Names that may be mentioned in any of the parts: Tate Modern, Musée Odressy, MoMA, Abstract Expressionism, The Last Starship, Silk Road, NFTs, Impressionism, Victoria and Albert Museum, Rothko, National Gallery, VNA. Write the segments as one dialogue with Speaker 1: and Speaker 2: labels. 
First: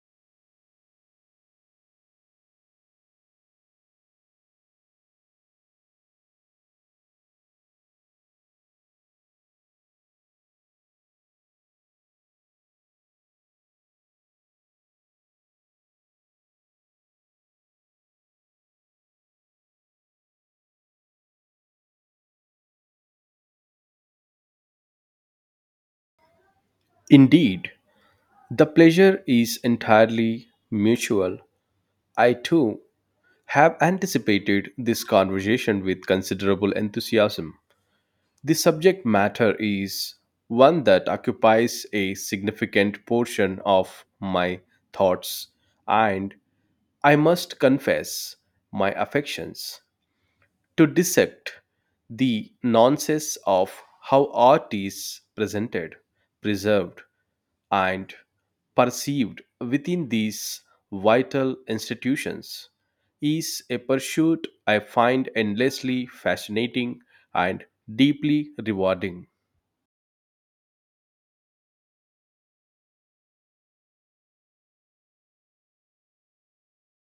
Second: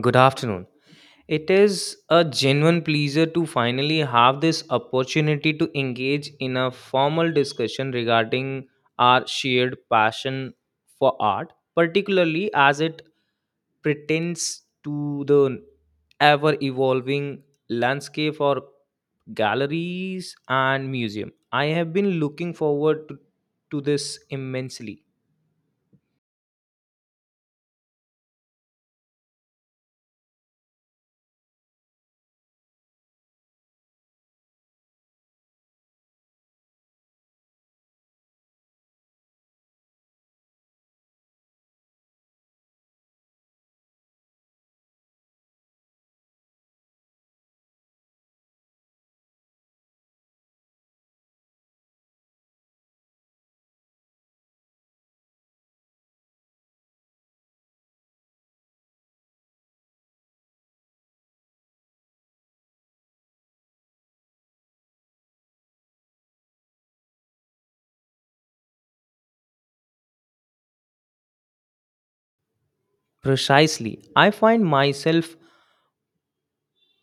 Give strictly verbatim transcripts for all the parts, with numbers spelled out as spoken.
Speaker 1: Good afternoon. It is a genuine pleasure to finally have this opportunity to engage in a formal discussion regarding our shared passion for art, particularly as it pertains to the ever evolving landscape for galleries and museum. I have been looking forward to, to this immensely.
Speaker 2: Indeed, the pleasure is entirely mutual. I too have anticipated this conversation with considerable enthusiasm. The subject matter is one that occupies a significant portion of my thoughts and, I must confess, my affections. To dissect the nonsense of how art is presented, preserved, and perceived within these vital institutions is a pursuit I find endlessly fascinating and deeply rewarding.
Speaker 1: Precisely. I find myself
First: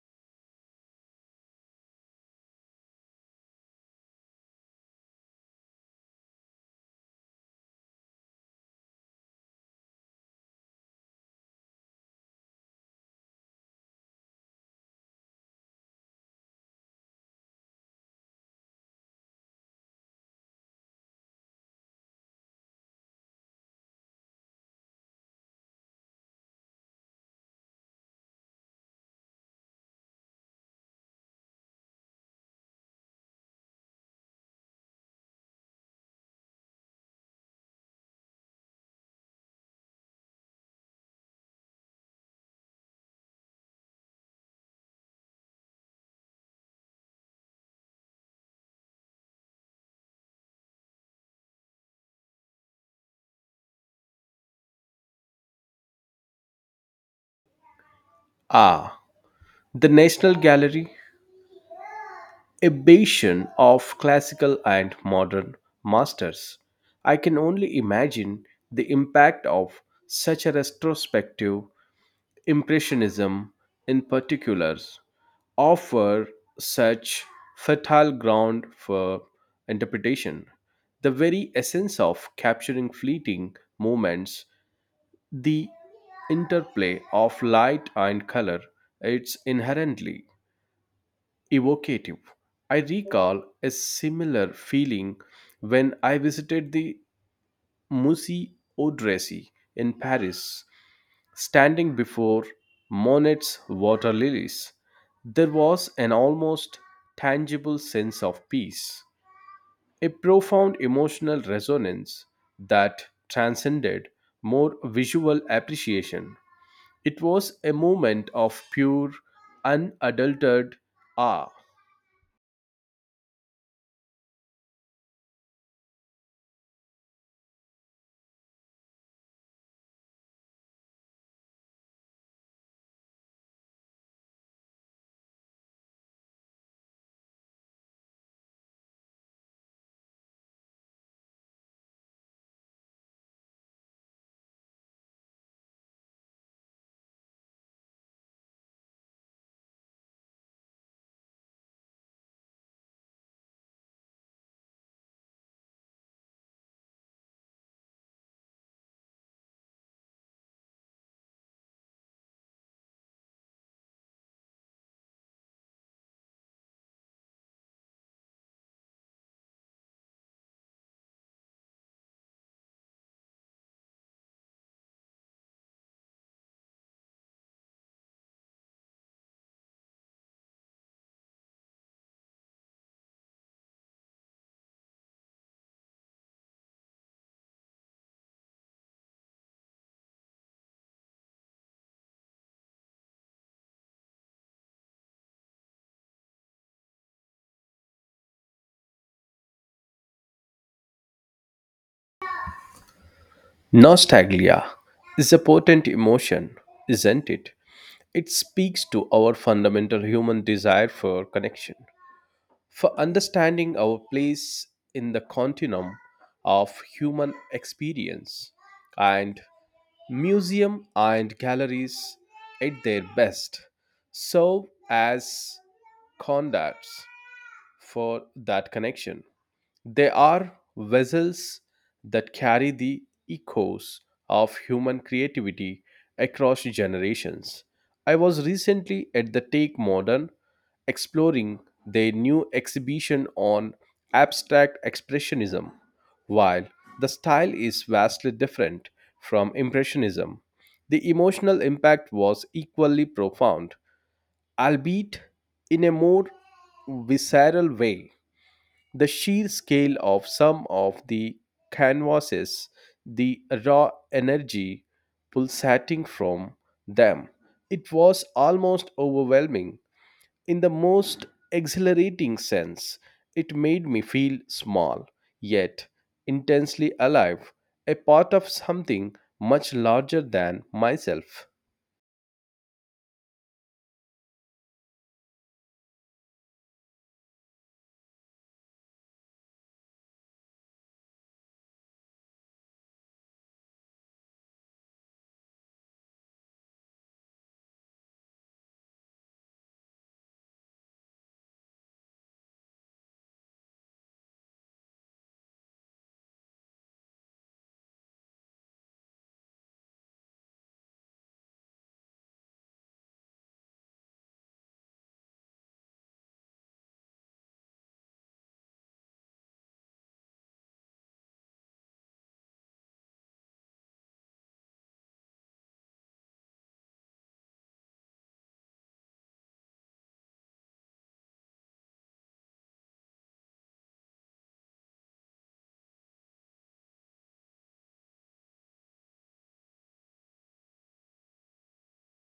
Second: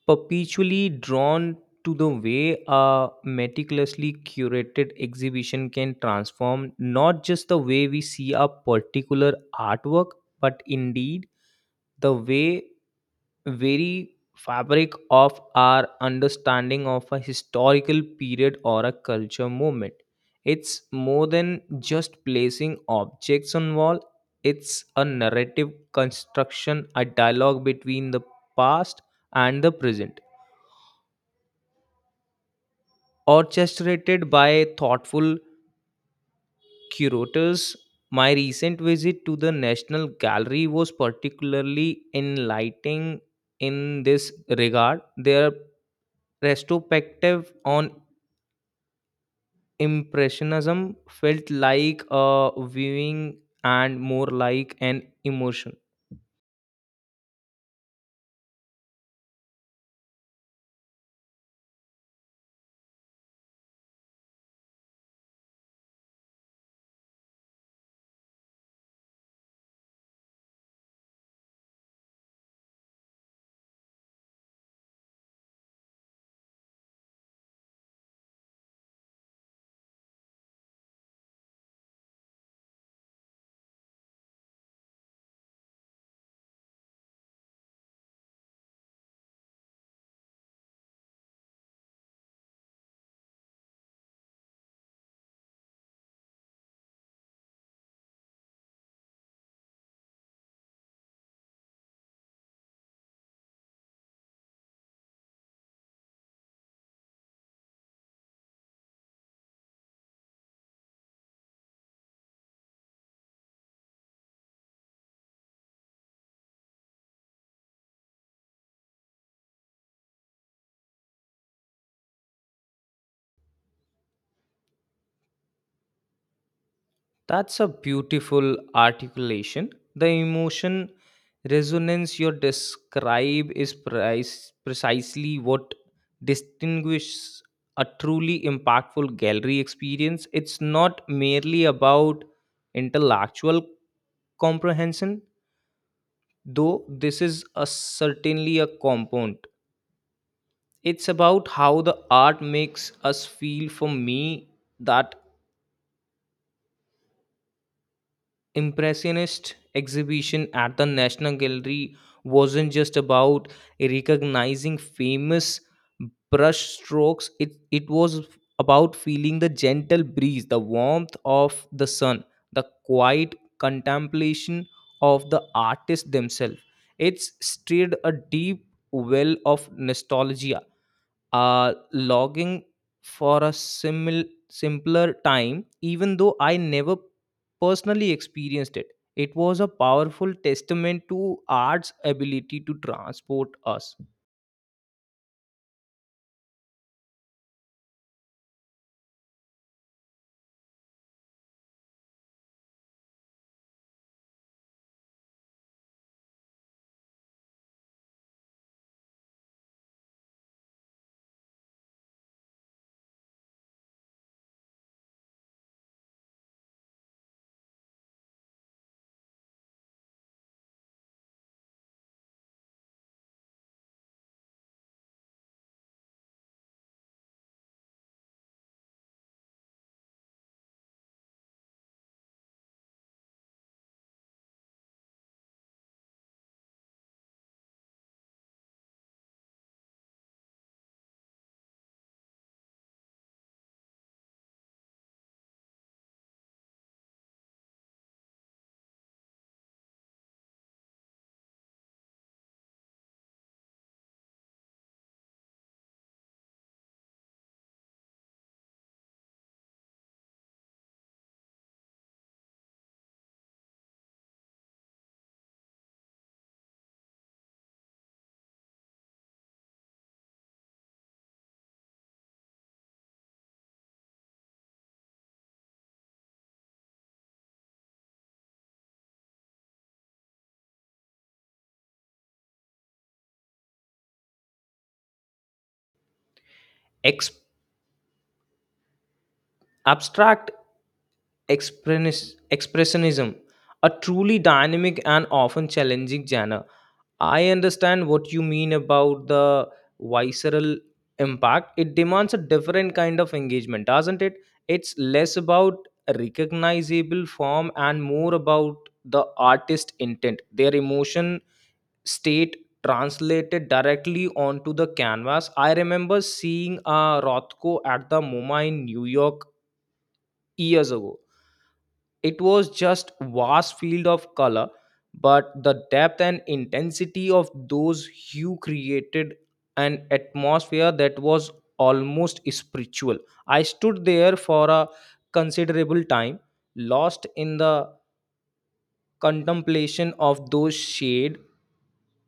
Speaker 1: perpetually drawn to the way a meticulously curated exhibition can transform not just the way we see a particular artwork, but indeed the way very fabric of our understanding of a historical period or a culture movement. It's more than just placing objects on wall. It's a narrative construction, a dialogue between the past and the present, orchestrated by thoughtful curators. My recent visit to the National Gallery was particularly enlightening in this regard. Their retrospective on Impressionism felt like a viewing and more like an emotion.
Speaker 2: Ah, the National Gallery, a bastion of classical and modern masters. I can only imagine the impact of such a retrospective. Impressionism, in particular, offer such fertile ground for interpretation. The very essence of capturing fleeting moments, the interplay of light and color, it's inherently evocative. I recall a similar feeling when I visited the Musée Odressy in Paris. Standing before Monet's water lilies, there was an almost tangible sense of peace, a profound emotional resonance that transcended more visual appreciation. It was a moment of pure, unadulterated awe.
Speaker 1: That's a beautiful articulation. The emotion resonance you describe is price, precisely what distinguishes a truly impactful gallery experience. It's not merely about intellectual comprehension, though this is a certainly a component. It's about how the art makes us feel. For me, that Impressionist exhibition at the National Gallery wasn't just about recognizing famous brush strokes, it, it was about feeling the gentle breeze, the warmth of the sun, the quiet contemplation of the artist themselves. It's stirred a deep well of nostalgia, uh, logging for a simil- simpler time, even though I never personally experienced it. It was a powerful testament to art's ability to transport us.
Speaker 2: Nostalgia is a potent emotion, isn't it? It speaks to our fundamental human desire for connection. For understanding our place in the continuum of human experience, and museum and galleries at their best serve as conducts for that connection. They are vessels that carry the echoes of human creativity across generations. I was recently at the Take Modern exploring their new exhibition on abstract expressionism. While the style is vastly different from Impressionism, the emotional impact was equally profound, albeit in a more visceral way. The sheer scale of some of the canvases, the raw energy pulsating from them, it was almost overwhelming. In the most exhilarating sense, it made me feel small, yet intensely alive, a part of something much larger than myself.
Speaker 1: Ex- Abstract Expressionis- expressionism, a truly dynamic and often challenging genre. I understand what you mean about the visceral impact. It demands a different kind of engagement, doesn't it? It's less about a recognizable form and more about the artist intent, their emotion state translated directly onto the canvas. I remember seeing a Rothko at the MoMA in New York years ago. It was just vast field of color, but the depth and intensity of those hue created an atmosphere that was almost spiritual. I stood there for a considerable time, lost in the contemplation of those shade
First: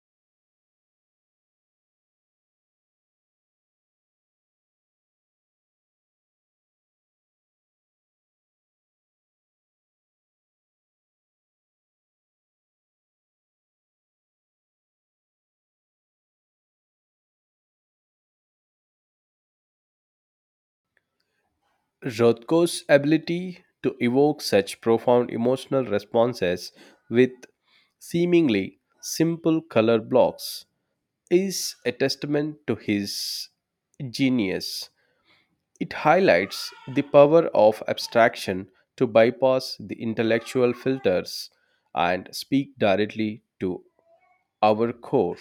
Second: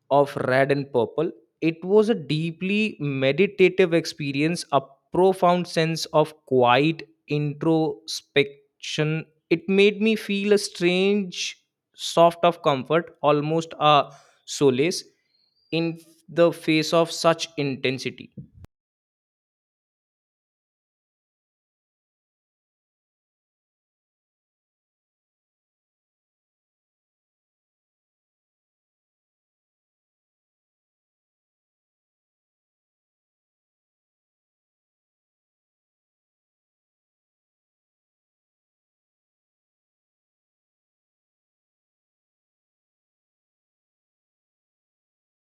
Speaker 1: of red and purple. It was a deeply meditative experience, a profound sense of quiet introspection. It made me feel a strange soft of comfort, almost a solace in the face of such intensity.
Speaker 2: Rothko's ability to evoke such profound emotional responses with seemingly simple color blocks is a testament to his genius. It highlights the power of abstraction to bypass the intellectual filters and speak directly to our core.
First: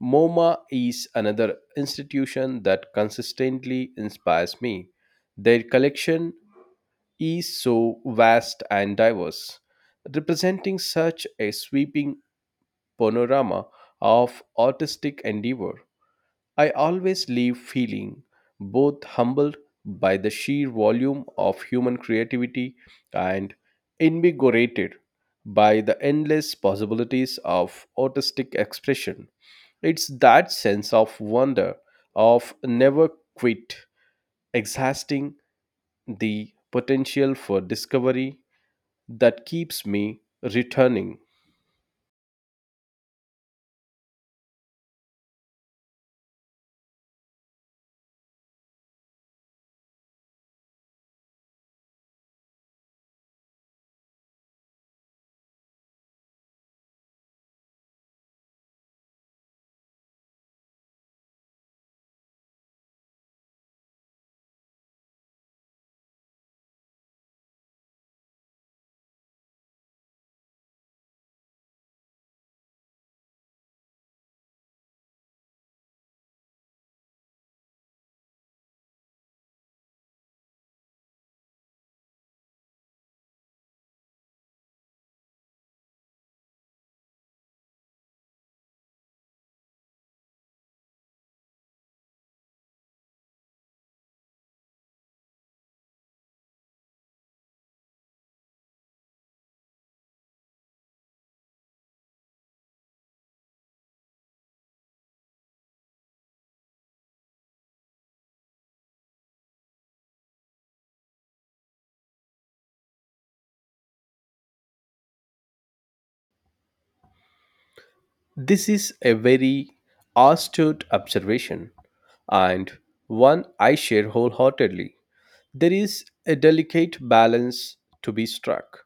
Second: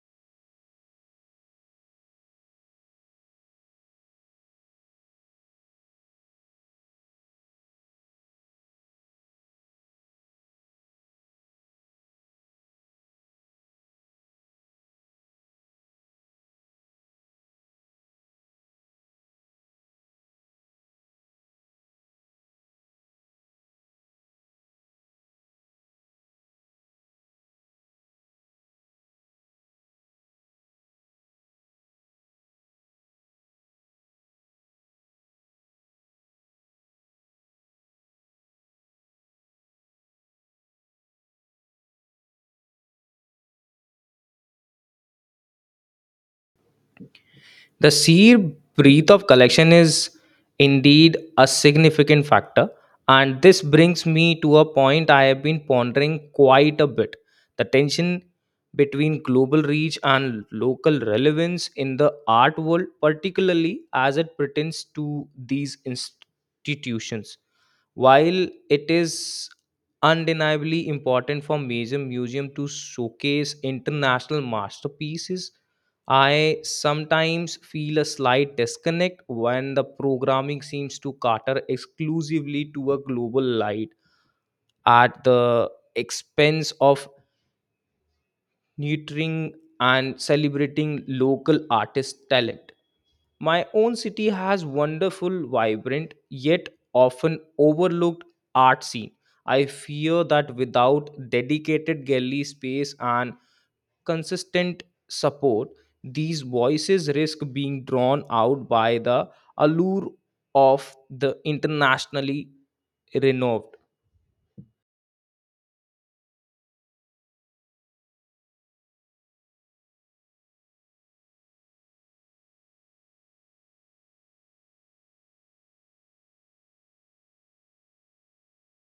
Speaker 2: MoMA is another institution that consistently inspires me. Their collection is so vast and diverse, representing such a sweeping panorama of artistic endeavor. I always leave feeling both humbled by the sheer volume of human creativity and invigorated by the endless possibilities of artistic expression. It's that sense of wonder, of never quit, exhausting the potential for discovery that keeps me returning.
Speaker 1: The sheer breadth of collection is indeed a significant factor, and this brings me to a point I have been pondering quite a bit: the tension between global reach and local relevance in the art world, particularly as it pertains to these institutions. While it is undeniably important for major museum to showcase international masterpieces, I sometimes feel a slight disconnect when the programming seems to cater exclusively to a global light at the expense of nurturing and celebrating local artist talent. My own city has wonderful, vibrant, yet often overlooked art scene. I fear that without dedicated gallery space and consistent support, these voices risk being drawn out by the allure of the internationally renowned.
Speaker 2: This is a very astute observation and one I share wholeheartedly. There is a delicate balance to be struck.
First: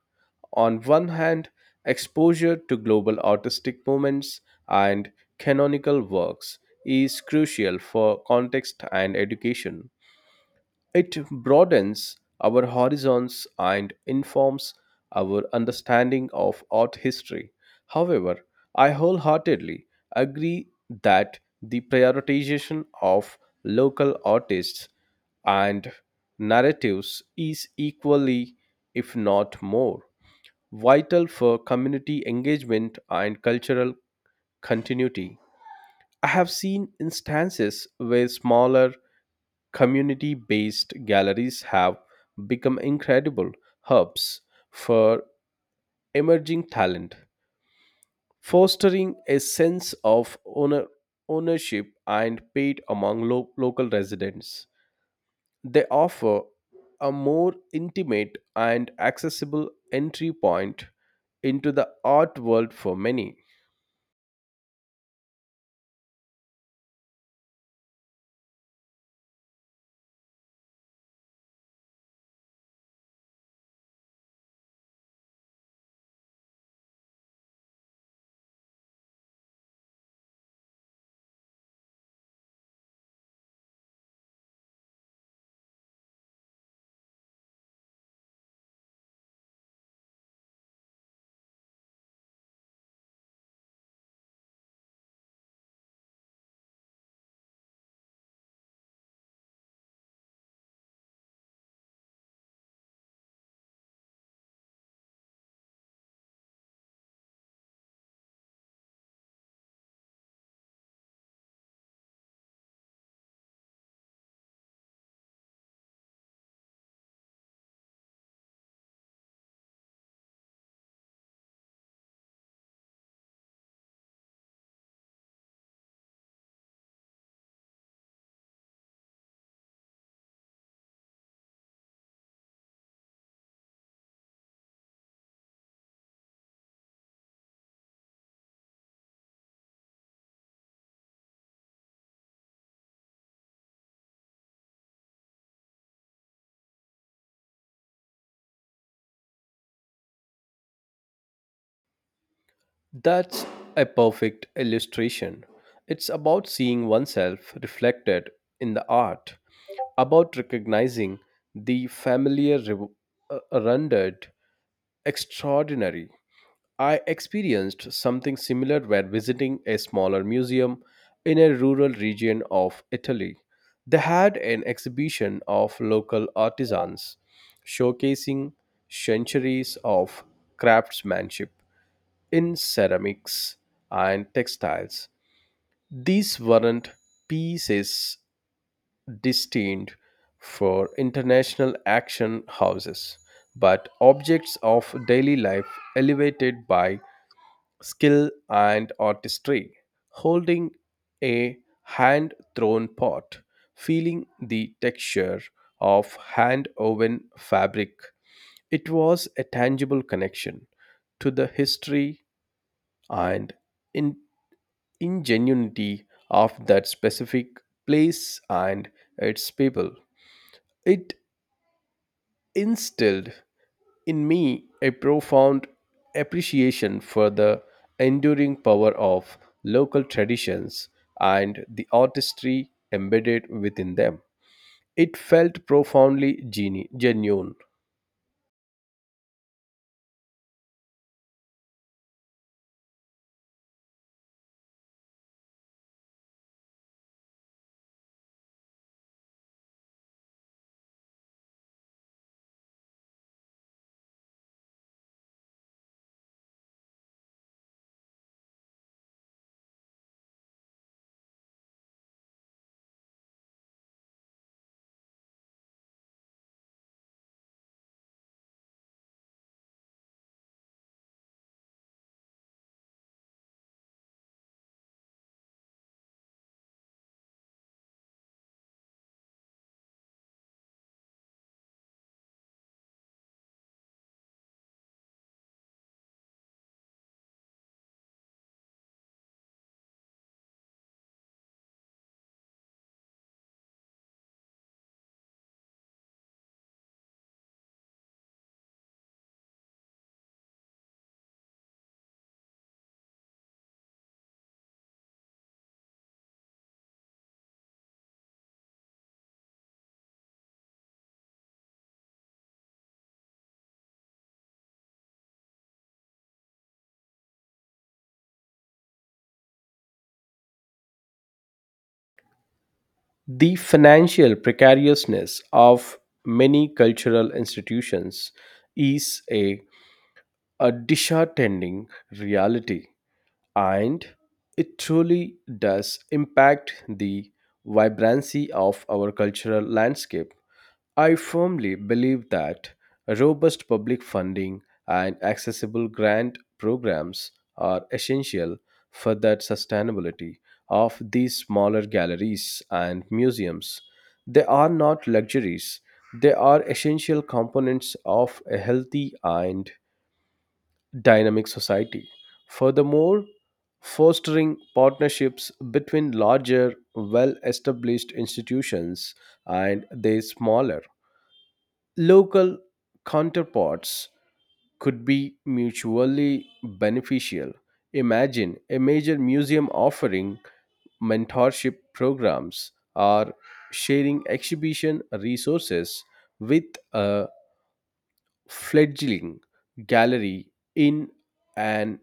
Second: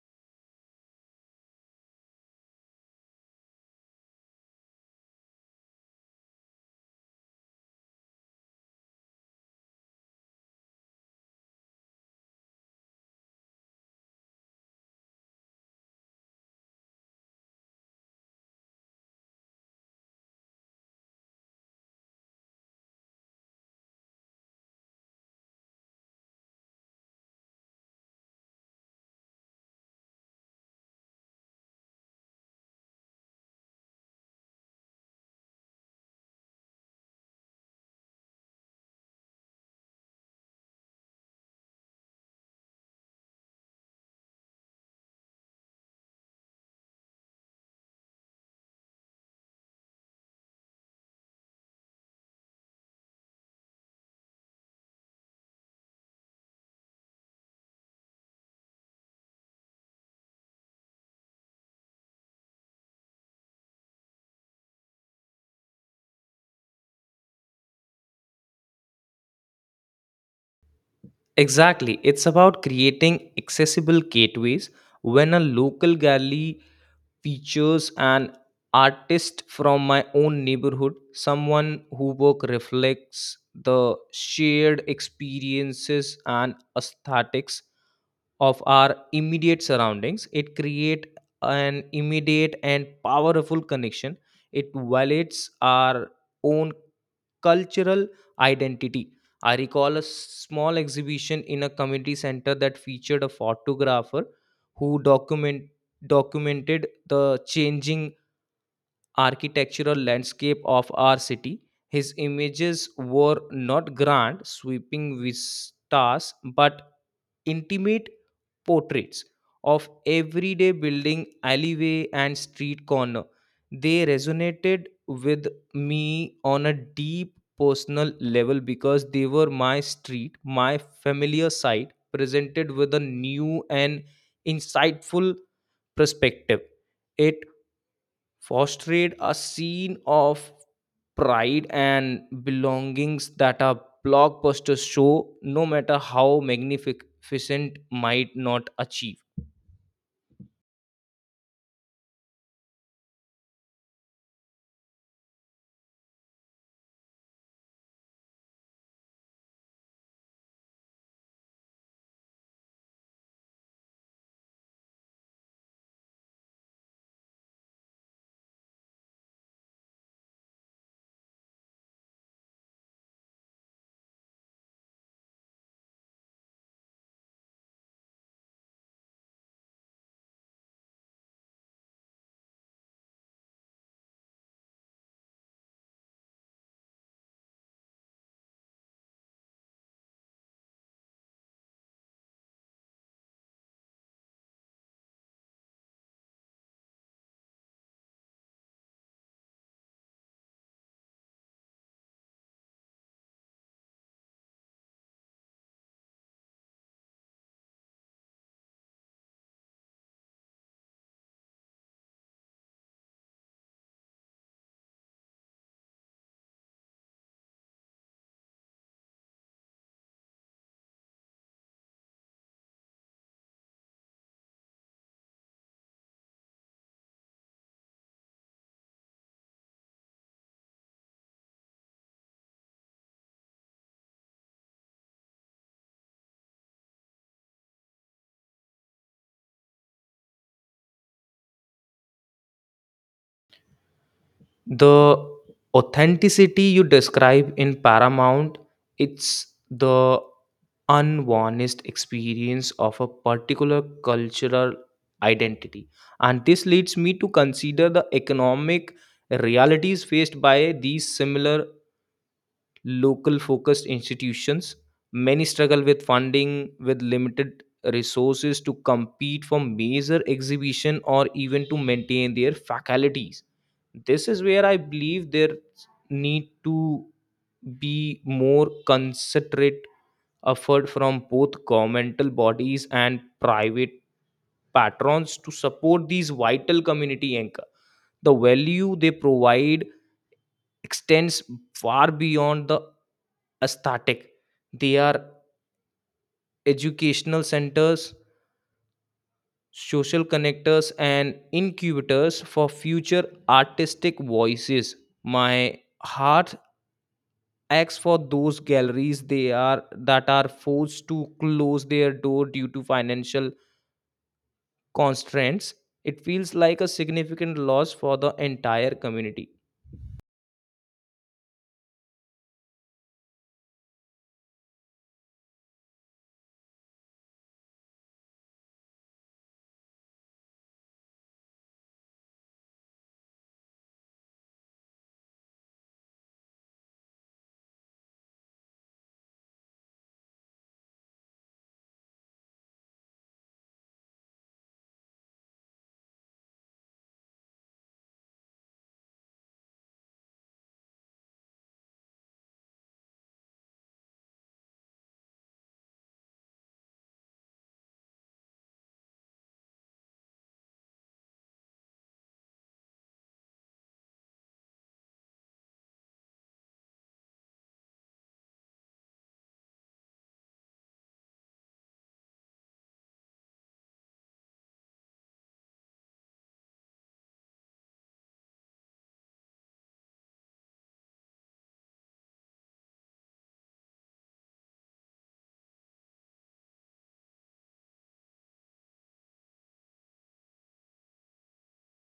Speaker 2: On one hand, exposure to global artistic movements and canonical works is crucial for context and education. It broadens our horizons and informs our understanding of art history. However, I wholeheartedly agree that the prioritization of local artists and narratives is equally, if not more, vital for community engagement and cultural continuity. I have seen instances where smaller community based galleries have become incredible hubs for emerging talent, fostering a sense of owner- ownership and pride among lo- local residents. They offer a more intimate and accessible entry point into the art world for many.
Speaker 1: Exactly. It's about creating accessible gateways. When a local gallery features an artist from my own neighborhood, someone whose work reflects the shared experiences and aesthetics of our immediate surroundings, it creates an immediate and powerful connection. It validates our own cultural identity. I recall a small exhibition in a community center that featured a photographer who document documented the changing architectural landscape of our city. His images were not grand, sweeping vistas, but intimate portraits of everyday building, alleyway, and street corner. They resonated with me on a deep personal level because they were my street, my familiar side, presented with a new and insightful perspective. It fostered a scene of pride and belongings that a blockbuster show, no matter how magnificent, might not achieve.
Speaker 2: That's a perfect illustration. It's about seeing oneself reflected in the art, about recognizing the familiar re- uh, rendered extraordinary. I experienced something similar when visiting a smaller museum in a rural region of Italy. They had an exhibition of local artisans showcasing centuries of craftsmanship in ceramics and textiles. These weren't pieces destined for international action houses, but objects of daily life elevated by skill and artistry, holding a hand thrown pot, feeling the texture of hand woven fabric. It was a tangible connection to the history and in ingenuity of that specific place and its people. It instilled in me a profound appreciation for the enduring power of local traditions and the artistry embedded within them. It felt profoundly geni- genuine.
Speaker 1: The authenticity you describe in Paramount, it's the unvarnished experience of a particular cultural identity. And this leads me to consider the economic realities faced by these similar local focused institutions. Many struggle with funding, with limited resources to compete for major exhibition or even to maintain their faculties. This is where I believe there need to be more considerate effort from both governmental bodies and private patrons to support these vital community anchor. The value they provide extends far beyond the aesthetic. They are educational centers, social connectors, and incubators for future artistic voices. My heart aches for those galleries they are that are forced to close their door due to financial constraints. It feels like a significant loss for the entire community.
Speaker 2: The financial precariousness of many cultural institutions is a, a disheartening reality and it truly does impact the vibrancy of our cultural landscape. I firmly believe that robust public funding and accessible grant programs are essential for that sustainability of these smaller galleries and museums. They are not luxuries, they are essential components of a healthy and dynamic society. Furthermore, fostering partnerships between larger, well established institutions and their smaller, local counterparts could be mutually beneficial. Imagine a major museum offering mentorship programs or sharing exhibition resources with a fledgling gallery in an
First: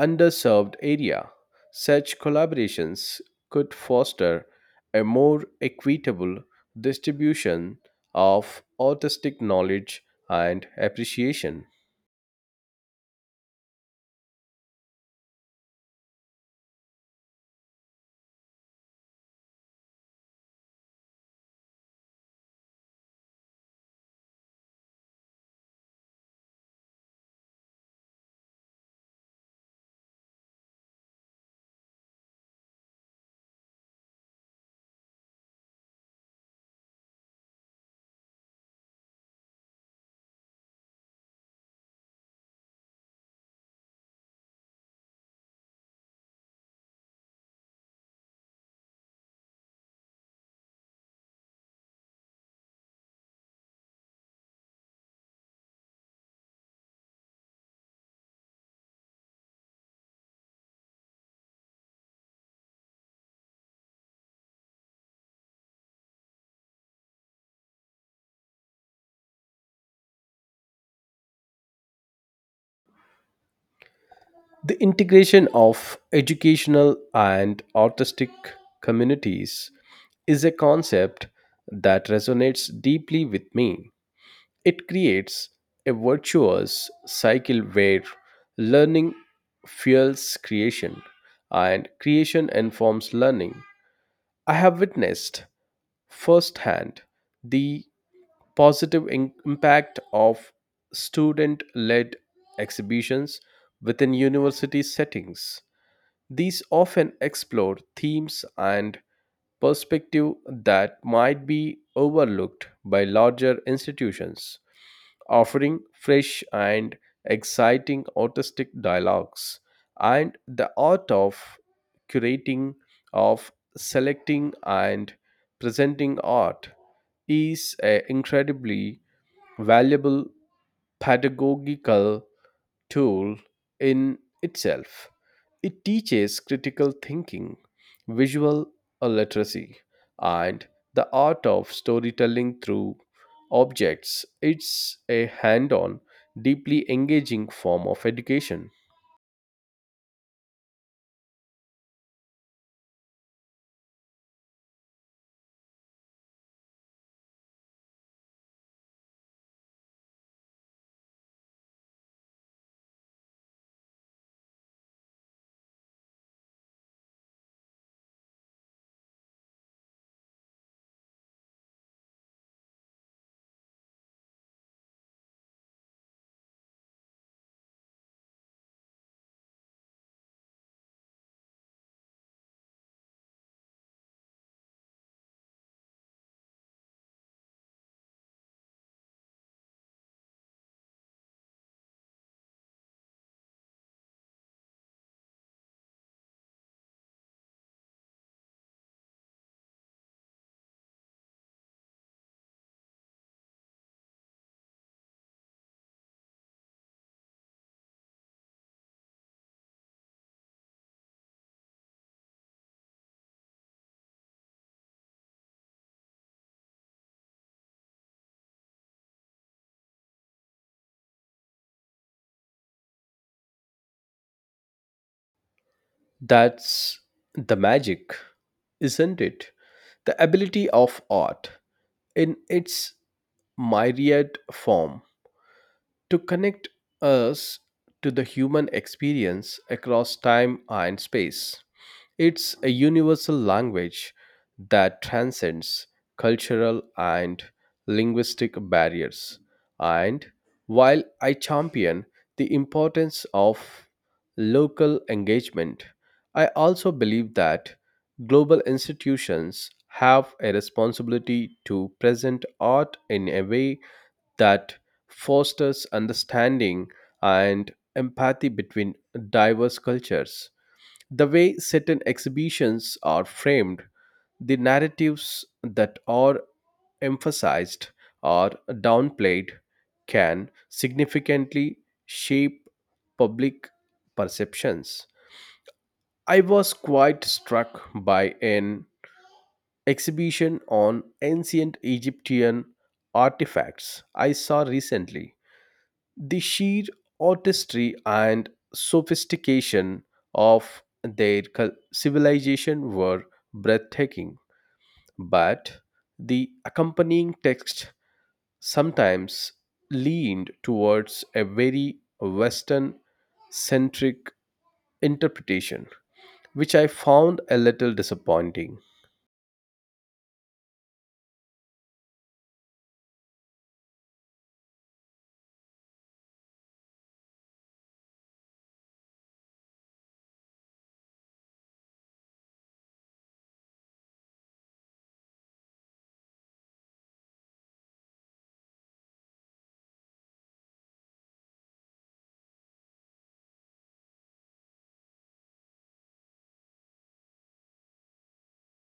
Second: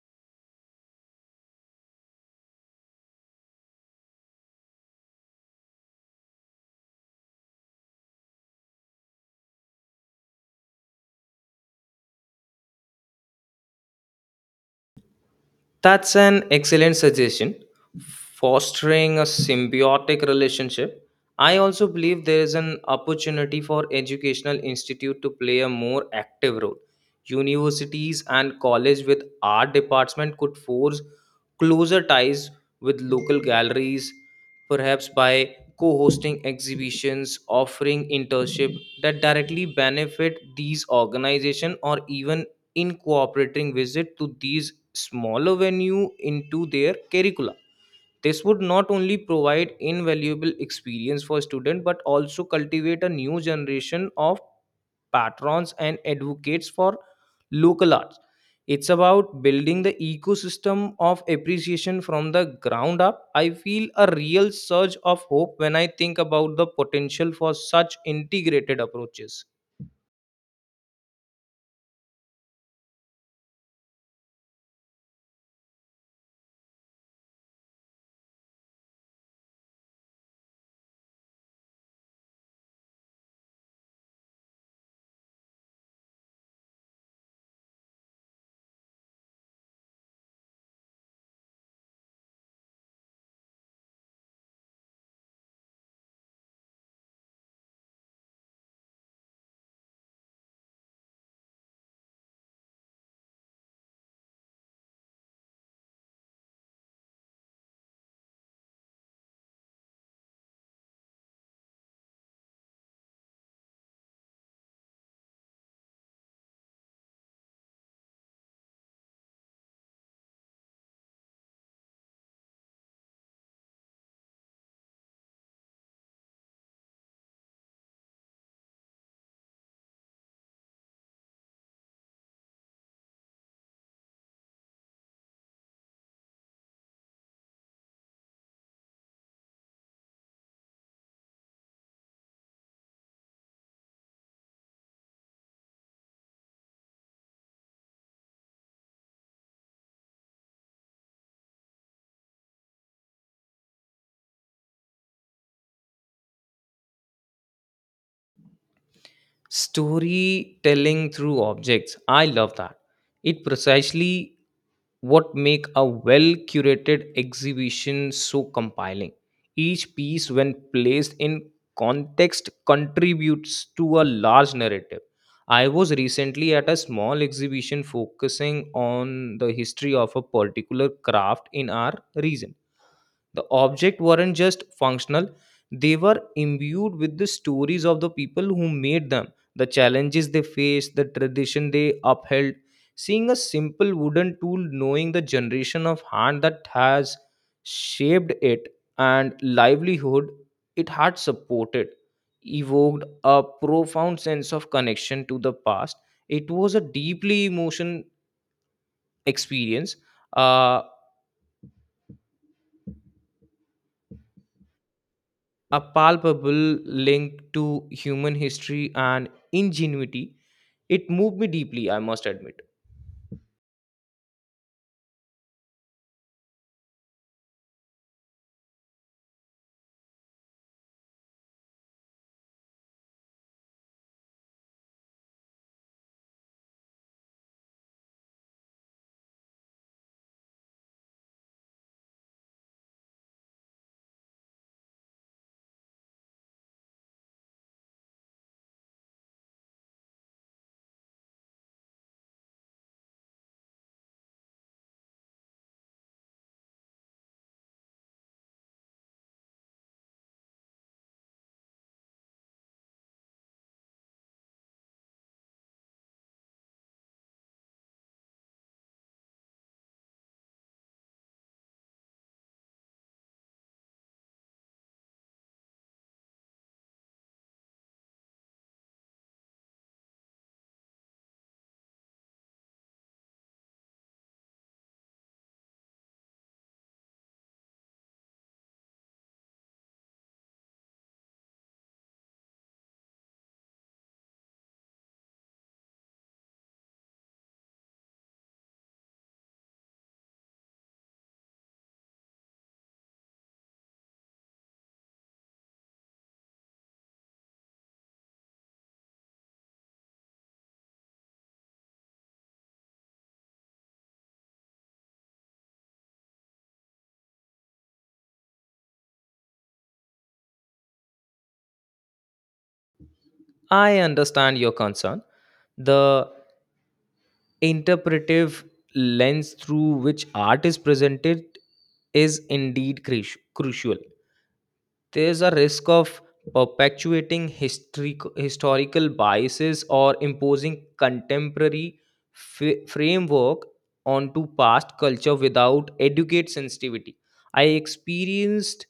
Speaker 2: underserved area. Such collaborations could foster a more equitable distribution of autistic knowledge and appreciation.
Speaker 1: That's an excellent suggestion. Fostering a symbiotic relationship. I also believe there is an opportunity for educational institute to play a more active role. Universities and college with art department could force closer ties with local galleries, perhaps by co-hosting exhibitions, offering internship that directly benefit these organizations, or even incorporating visit to these smaller venue into their curricula. This would not only provide invaluable experience for students but also cultivate a new generation of patrons and advocates for local arts. It's about building the ecosystem of appreciation from the ground up. I feel a real surge of hope when I think about the potential for such integrated approaches.
Speaker 2: The integration of educational and autistic communities is a concept that resonates deeply with me. It creates a virtuous cycle where learning fuels creation and creation informs learning. I have witnessed firsthand the positive in- impact of student led exhibitions within university settings. These often explore themes and perspective that might be overlooked by larger institutions, offering fresh and exciting artistic dialogues, and the art of curating, of selecting and presenting art, is an incredibly valuable pedagogical tool in itself. It teaches critical thinking, visual literacy, and the art of storytelling through objects. It's a hand on, deeply engaging form of education.
Speaker 1: Storytelling through objects, I love that. It precisely what make a well curated exhibition so compelling. Each piece, when placed in context, contributes to a large narrative. I was recently at a small exhibition focusing on the history of a particular craft in our region. The objects weren't just functional, they were imbued with the stories of the people who made them, the challenges they faced, the tradition they upheld. Seeing a simple wooden tool, knowing the generation of hand that has shaped it and livelihood it had supported, evoked a profound sense of connection to the past. It was a deeply emotional experience. Uh, a palpable link to human history and ingenuity. It moved me deeply, I must admit.
Speaker 2: That's the magic, isn't it? The ability of art in its myriad form to connect us to the human experience across time and space. It's a universal language that transcends cultural and linguistic barriers. And while I champion the importance of local engagement, I also believe that global institutions have a responsibility to present art in a way that fosters understanding and empathy between diverse cultures. The way certain exhibitions are framed, the narratives that are emphasized or downplayed, can significantly shape public perceptions. I was quite struck by an exhibition on ancient Egyptian artifacts I saw recently. The sheer artistry and sophistication of their cul- civilization were breathtaking, but the accompanying text sometimes leaned towards a very Western centric interpretation, which I found a little disappointing.
Speaker 1: I understand your concern. The interpretive lens through which art is presented is indeed cruci- crucial. There's a risk of perpetuating history, historical biases or imposing contemporary f- framework onto past culture without educate sensitivity. I experienced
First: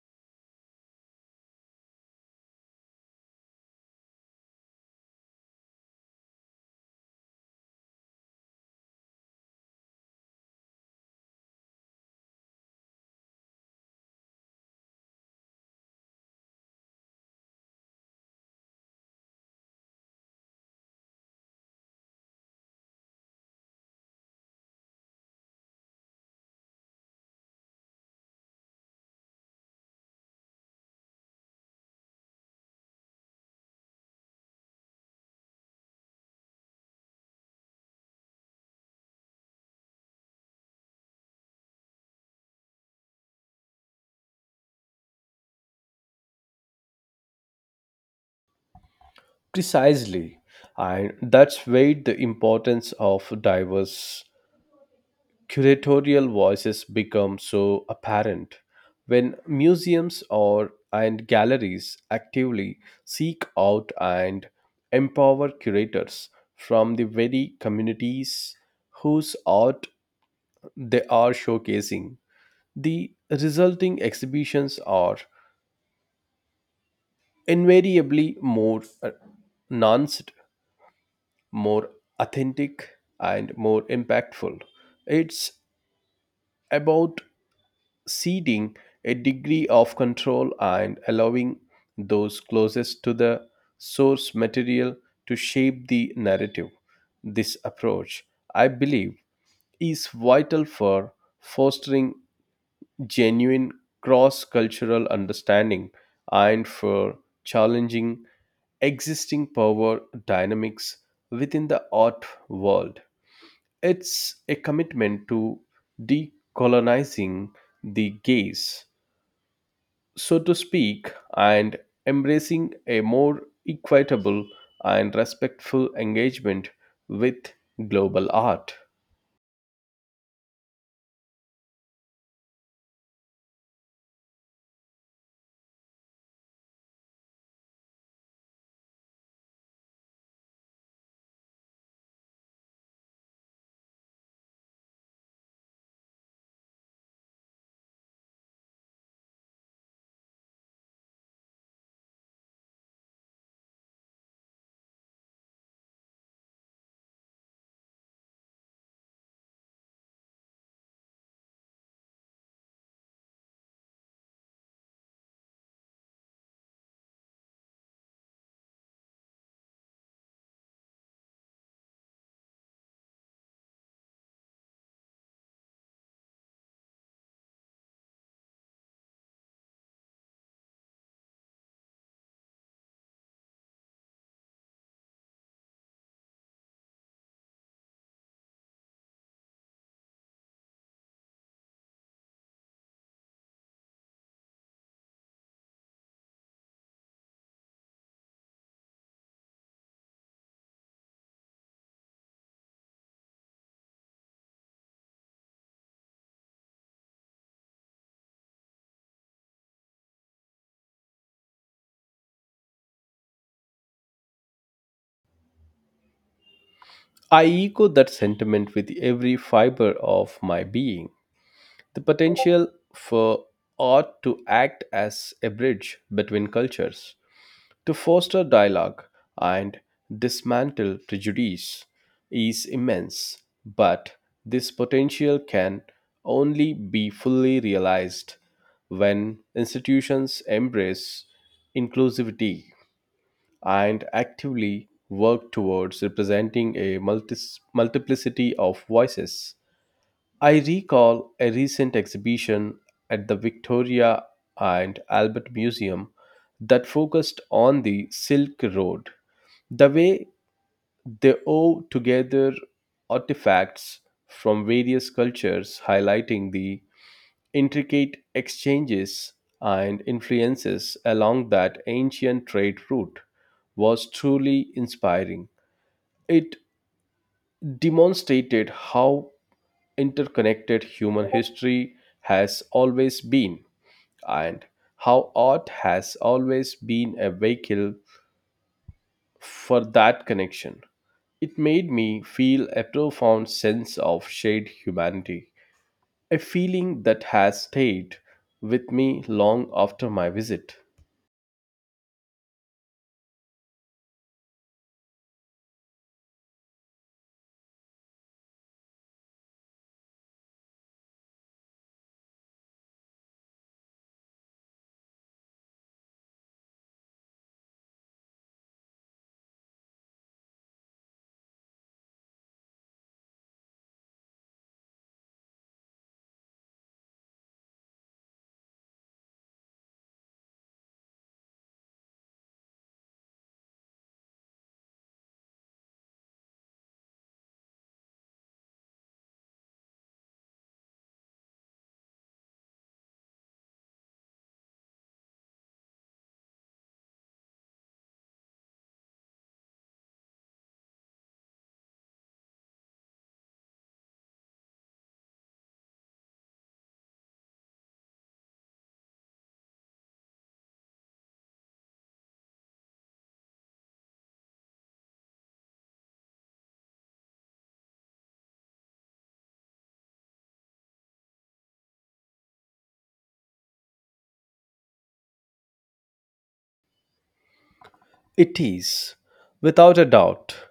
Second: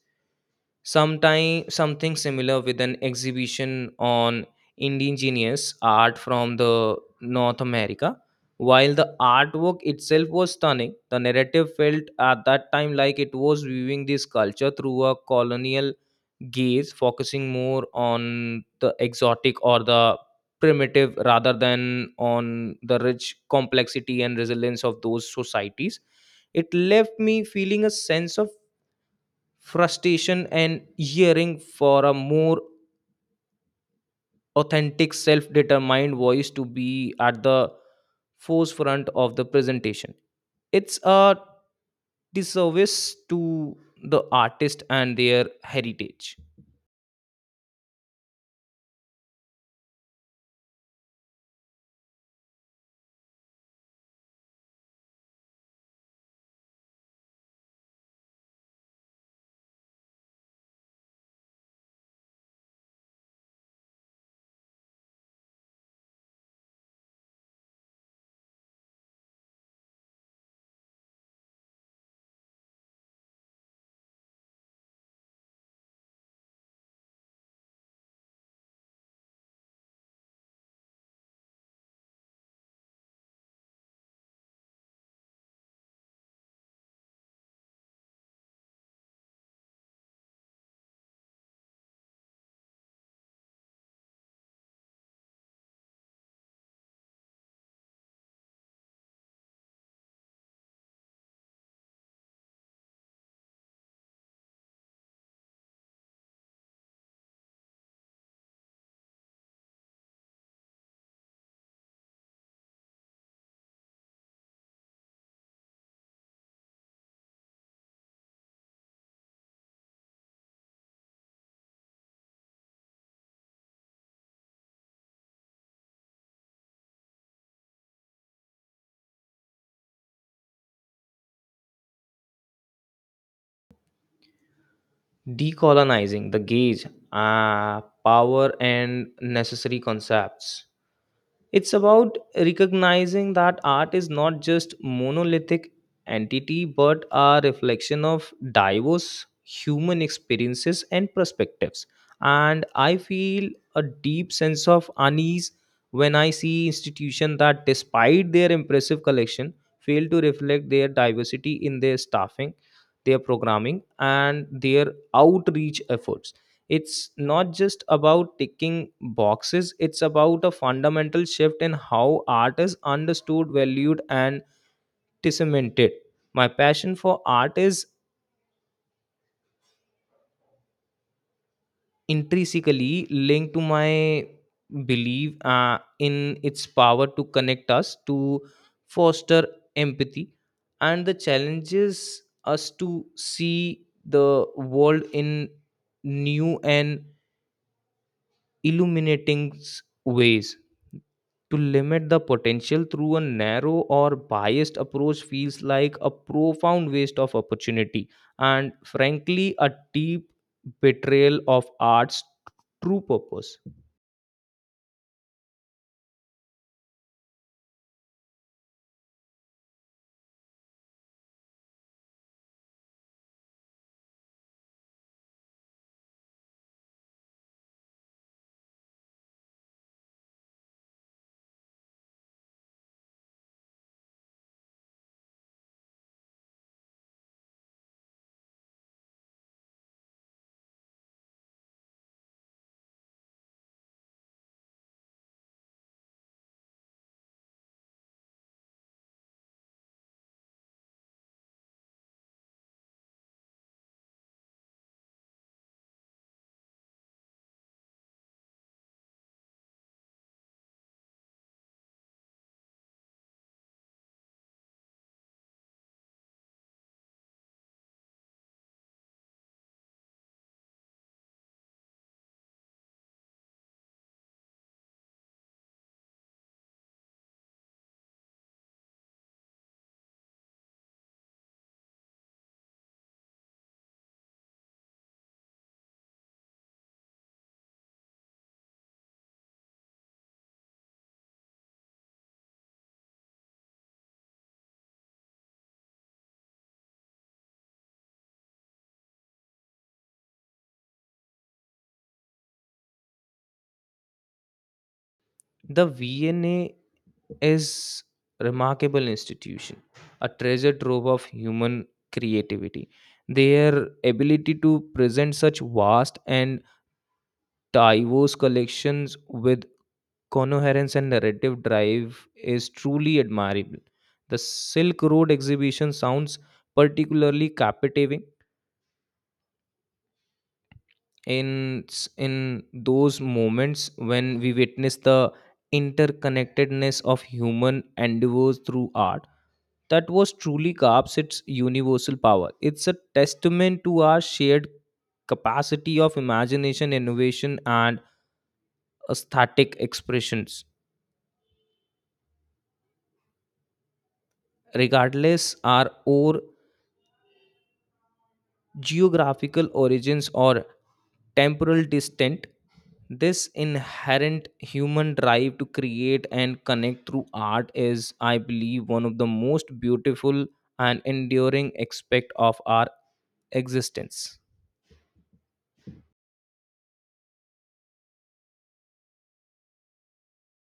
Speaker 1: sometime something similar with an exhibition on indigenous art from the north america. While the artwork itself was stunning, the narrative felt at that time like it was viewing this culture through a colonial gaze, focusing more on the exotic or the primitive rather than on the rich complexity and resilience of those societies. It left me feeling a sense of frustration and yearning for a more authentic self-determined voice to be at the forefront of the presentation. It's a disservice to the artist and their heritage.
Speaker 2: Precisely, and that's where the importance of diverse curatorial voices become so apparent. When museums or and galleries actively seek out and empower curators from the very communities whose art they are showcasing, the resulting exhibitions are invariably more uh, nuanced, more authentic, and more impactful. It's about ceding a degree of control and allowing those closest to the source material to shape the narrative. This approach, I believe, is vital for fostering genuine cross cultural understanding and for challenging existing power dynamics within the art world. It's a commitment to decolonizing the gaze, so to speak, and embracing a more equitable and respectful engagement with global art.
Speaker 1: Decolonizing the gauge, uh, power and necessary concepts. It's about recognizing that art is not just monolithic entity but a reflection of diverse human experiences and perspectives. And I feel a deep sense of unease when I see institutions that, despite their impressive collection, fail to reflect their diversity in their staffing, their programming and their outreach efforts. It's not just about ticking boxes. It's about a fundamental shift in how art is understood, valued and disseminated. My passion for art is intrinsically linked to my belief, uh, in its power to connect us, to foster empathy, and the challenges us to see the world in new and illuminating s- ways. To limit the potential through a narrow or biased approach feels like a profound waste of opportunity and, frankly, a deep betrayal of art's true purpose.
Speaker 2: I echo that sentiment with every fiber of my being. The potential for art to act as a bridge between cultures, to foster dialogue and dismantle prejudice is immense, but this potential can only be fully realized when institutions embrace inclusivity and actively work towards representing a multi- multiplicity of voices. I recall a recent exhibition at the Victoria and Albert Museum that focused on the Silk Road. The way they wove together artifacts from various cultures, highlighting the intricate exchanges and influences along that ancient trade route, was truly inspiring. It demonstrated how interconnected human history has always been, and how art has always been a vehicle for that connection. It made me feel a profound sense of shared humanity, a feeling that has stayed with me long after my visit.
Speaker 1: The V N A is a is remarkable institution, a treasure trove of human creativity. Their ability to present such vast and diverse collections with coherence and narrative drive is truly admirable. The Silk Road exhibition sounds particularly captivating in in those moments when we witness the interconnectedness of human endeavors through art. That was truly Garp's its universal power. It's a testament to our shared capacity of imagination, innovation, and aesthetic expressions regardless our or geographical origins or temporal distant. This inherent human drive to create and connect through art is, I believe, one of the most beautiful and enduring aspect of our existence.
Speaker 2: It is, without a doubt,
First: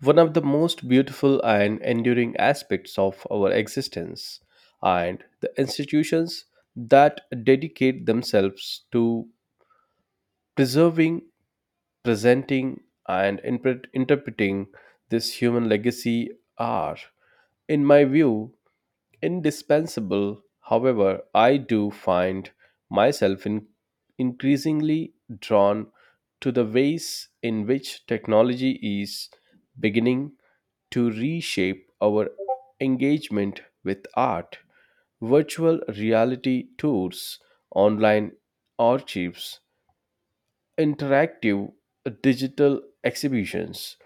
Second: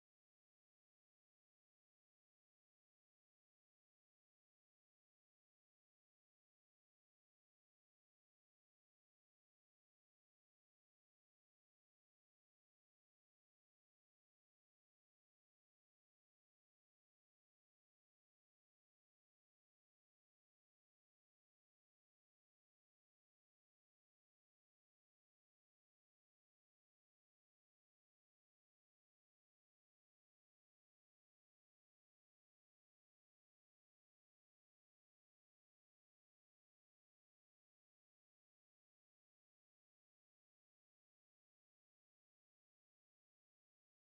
Speaker 2: one of the most beautiful and enduring aspects of our existence, and the institutions that dedicate themselves to preserving, presenting, and interpret- interpreting this human legacy are, in my view, indispensable. However, I do find myself in increasingly drawn to the ways in which technology is beginning to reshape our engagement with art. Virtual reality tours, online archives, interactive digital exhibitions.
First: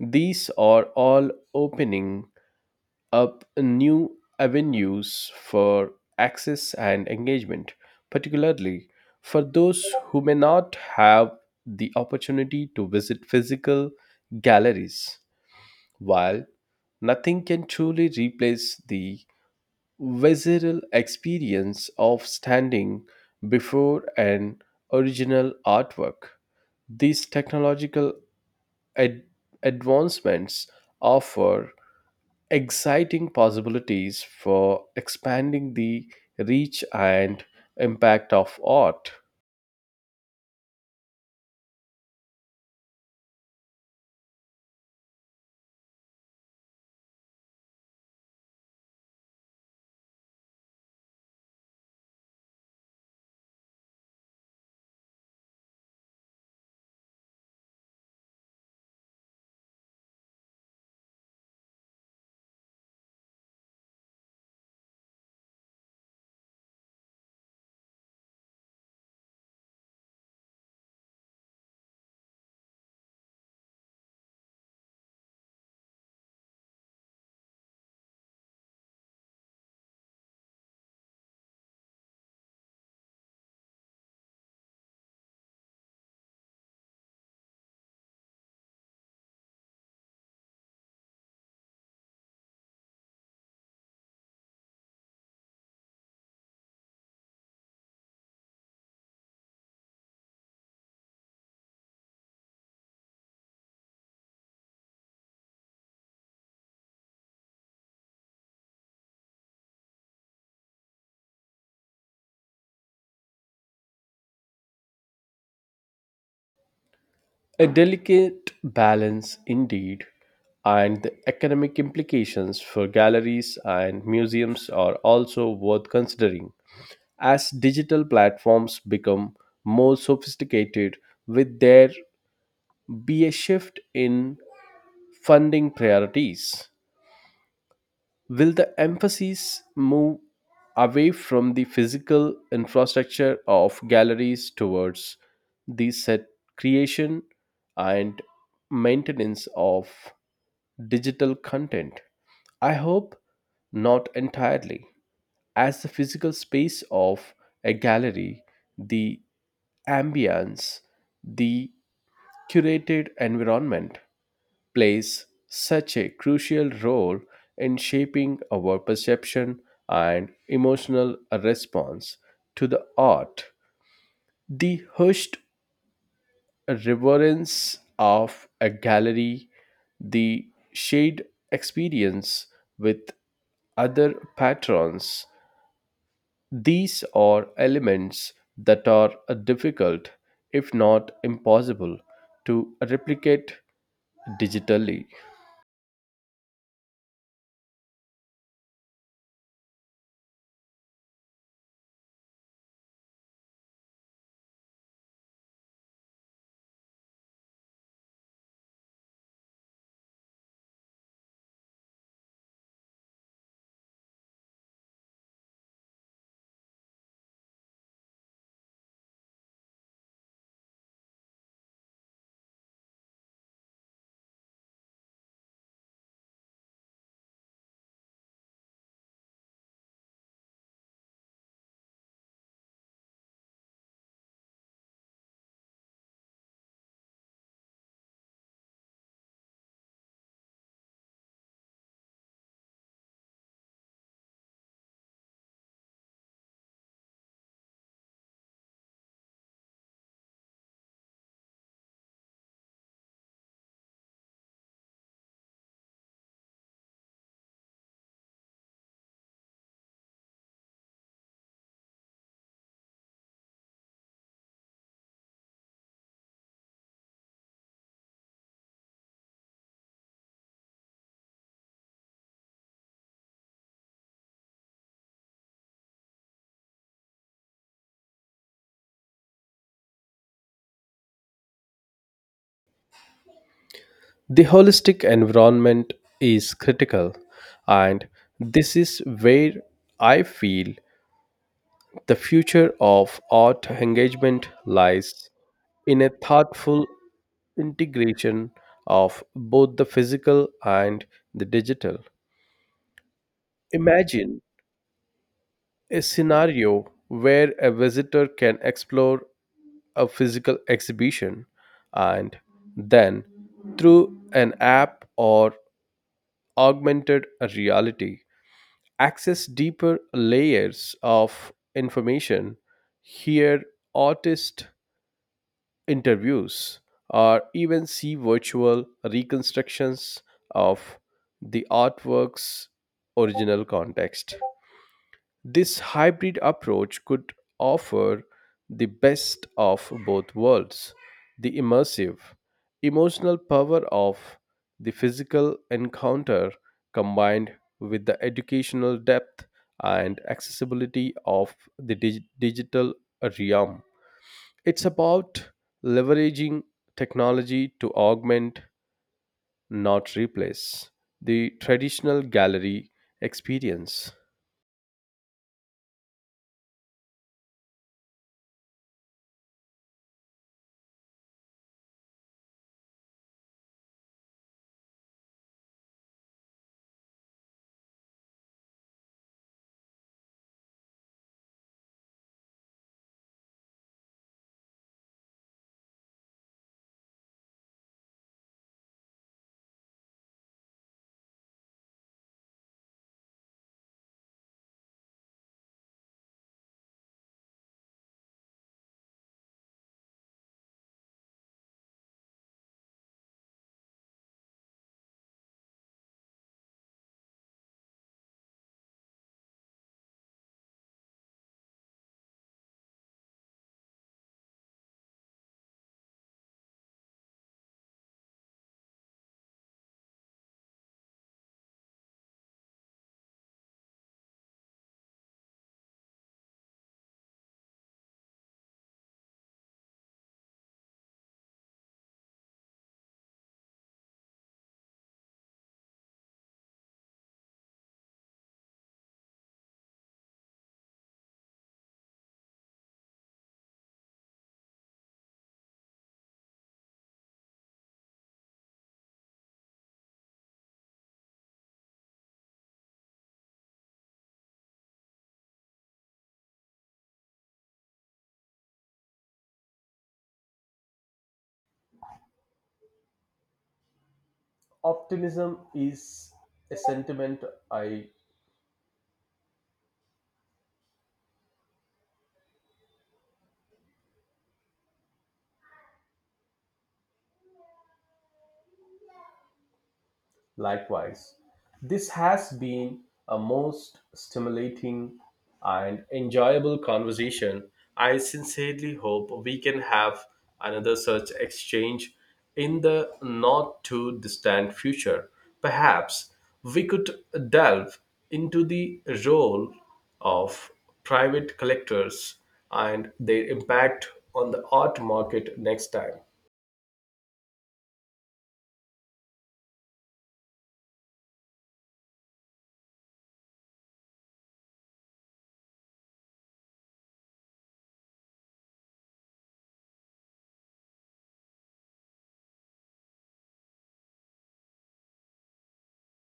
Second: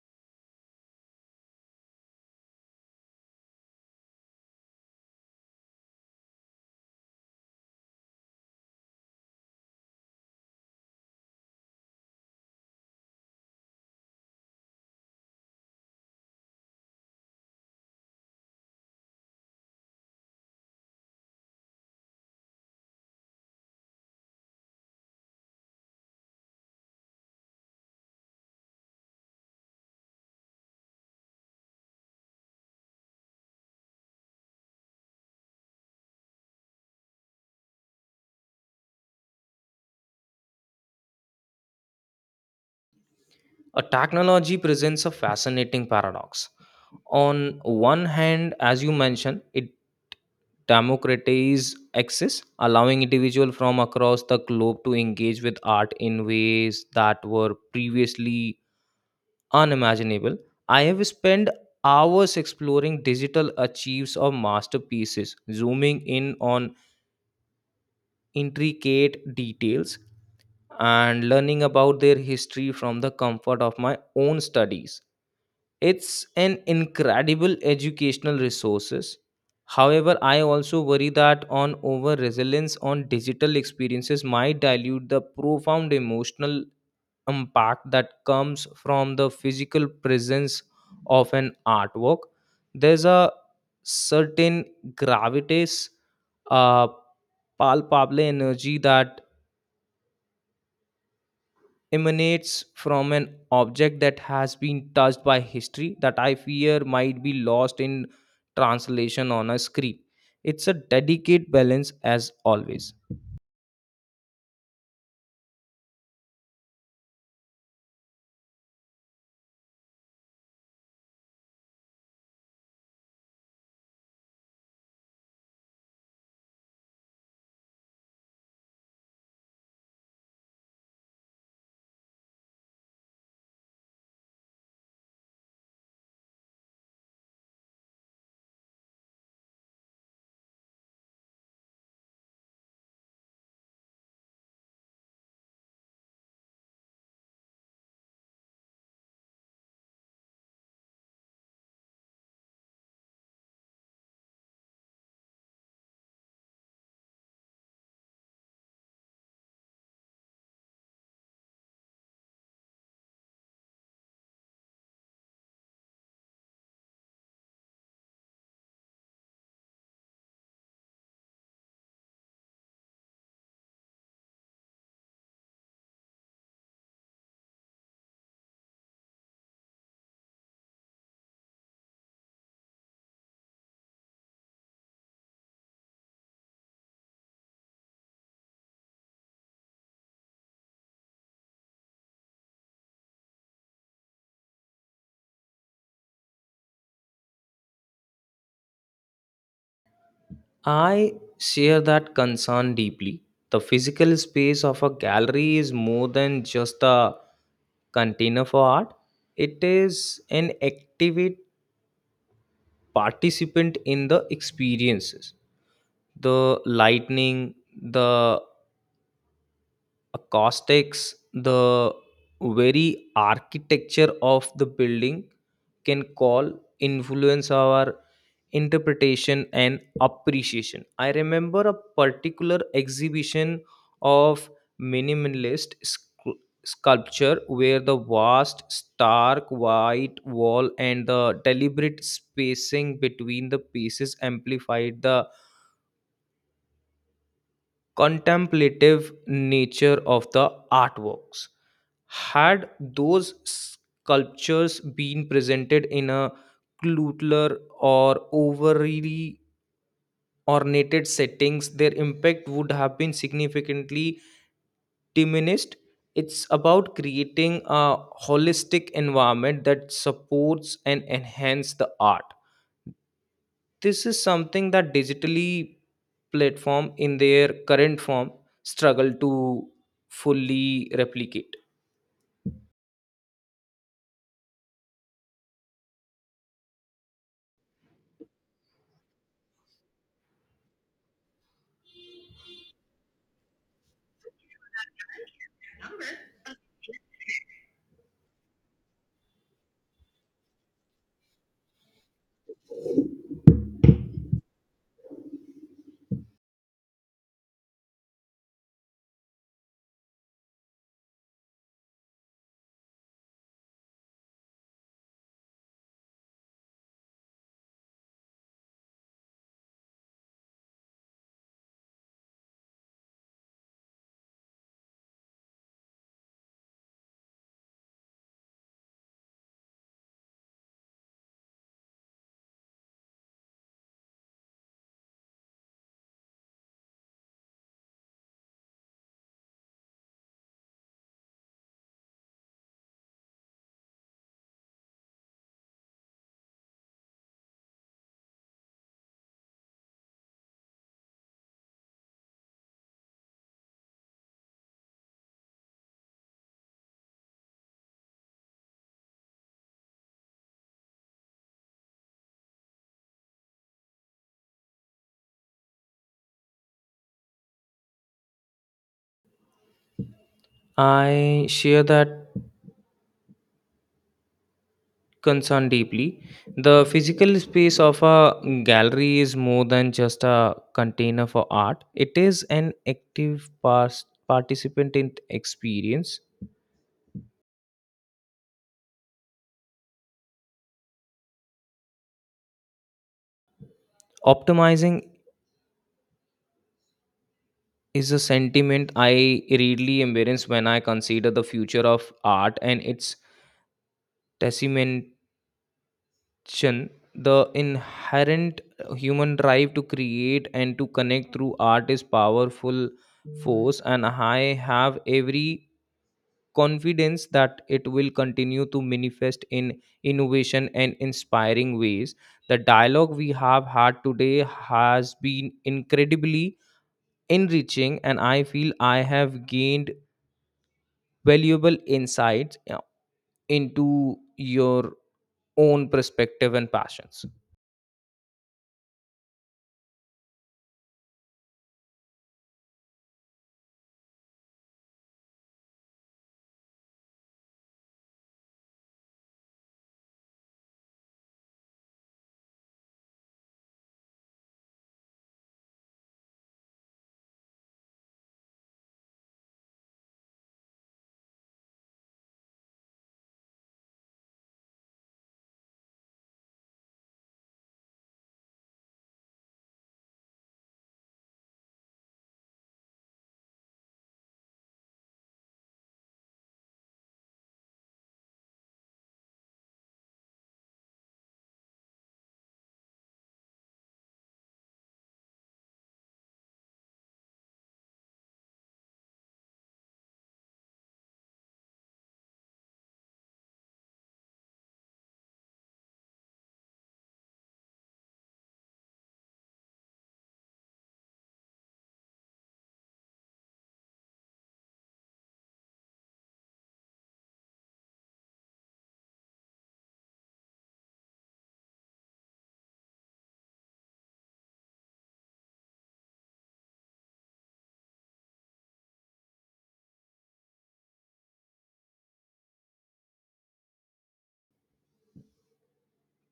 Speaker 2: These are all opening up new avenues for access and engagement, particularly for those who may not have the opportunity to visit physical galleries. While nothing can truly replace the visceral experience of standing before an original artwork, these technological ad- advancements offer exciting possibilities for expanding the reach and impact of art.
Speaker 1: A technology presents a fascinating paradox. On one hand, as you mentioned, it democratize access, allowing individuals from across the globe to engage with art in ways that were previously unimaginable. I have spent hours exploring digital archives of masterpieces, zooming in on intricate details and learning about their history from the comfort of my own studies. It's an incredible educational resources. However, I also worry that on over resilience on digital experiences might dilute the profound emotional impact that comes from the physical presence of an artwork. There's a certain gravitas, uh palpable energy that emanates from an object that has been touched by history, that I fear might be lost in translation on a screen. It's a delicate balance, as always.
Speaker 2: A delicate balance indeed, and the economic implications for galleries and museums are also worth considering. As digital platforms become more sophisticated, with there be a shift in funding priorities. Will the emphasis move away from the physical infrastructure of galleries towards the set creation and maintenance of digital content? I hope not entirely. As the physical space of a gallery, the ambience, the curated environment, plays such a crucial role in shaping our perception and emotional response to the art. The hushed reverence of a gallery, the shared experience with other patrons, these are elements that are difficult, if not impossible, to replicate digitally.
Speaker 1: I share that concern deeply. The physical space of a gallery is more than just a container for art, it is an active participant in the experiences the lightning the acoustics, the very architecture of the building can call influence our interpretation and appreciation. I remember a particular exhibition of minimalist scu- sculpture where the vast, stark white wall and the deliberate spacing between the pieces amplified the contemplative nature of the artworks. Had those sculptures been presented in a cluttered or overly ornated settings, their impact would have been significantly diminished. It's about creating a holistic environment that supports and enhances the art this is something that digitally platform in their current form struggle to fully replicate.
Speaker 2: The holistic environment is critical, and this is where I feel the future of art engagement lies, in a thoughtful integration of both the physical and the digital. Imagine a scenario where a visitor can explore a physical exhibition and then, through an app or augmented reality, access deeper layers of information, hear artist interviews, or even see virtual reconstructions of the artwork's original context. This hybrid approach could offer the best of both worlds, the immersive, emotional power of the physical encounter combined with the educational depth and accessibility of the dig- digital realm. It's about leveraging technology to augment, not replace, the traditional gallery experience.
Speaker 1: I share that concern deeply. The physical space of a gallery is more than just a container for art, it is an active past participant in experience optimizing is a sentiment I really embrace when I consider the future of art and its testament Chen, the inherent human drive to create and to connect through art is powerful force, and I have every confidence that it will continue to manifest in innovation and inspiring ways. The dialogue we have had today has been incredibly enriching, and I feel I have gained valuable insights uh, into your own perspective and passions.
Speaker 2: Optimism is a sentiment I likewise. This has been a most stimulating and enjoyable conversation. I sincerely hope we can have another such exchange in the not too distant future. Perhaps we could delve into the role of private collectors and their impact on the art market next time.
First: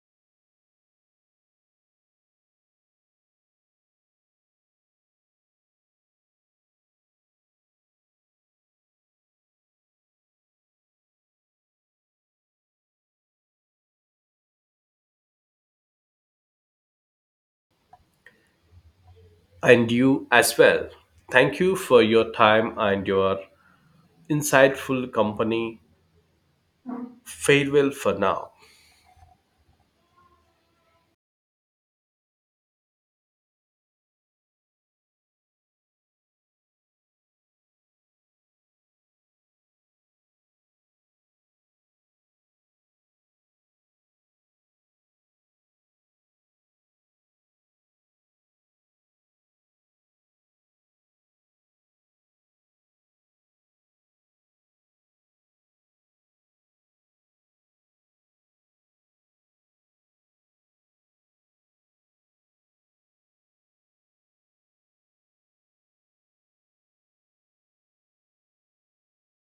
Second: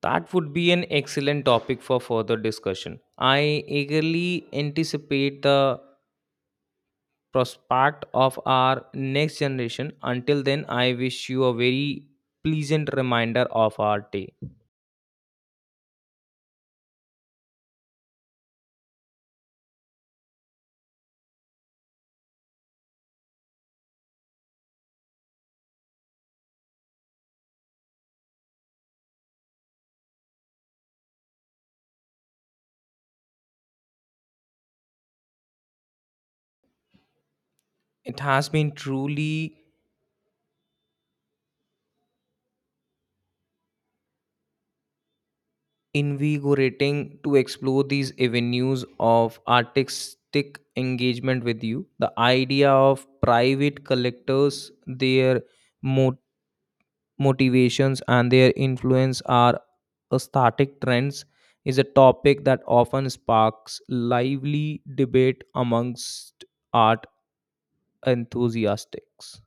Speaker 1: That would be an excellent topic for further discussion. I eagerly anticipate the prospect of our next generation. Until then, I wish you a very pleasant reminder of our day.
Speaker 2: And you as well. Thank you for your time and your insightful company. Farewell for now.
Speaker 1: It has been truly invigorating to explore these avenues of artistic engagement with you. The idea of private collectors, their motivations and their influence are aesthetic trends is a topic that often sparks lively debate amongst art enthusiasts.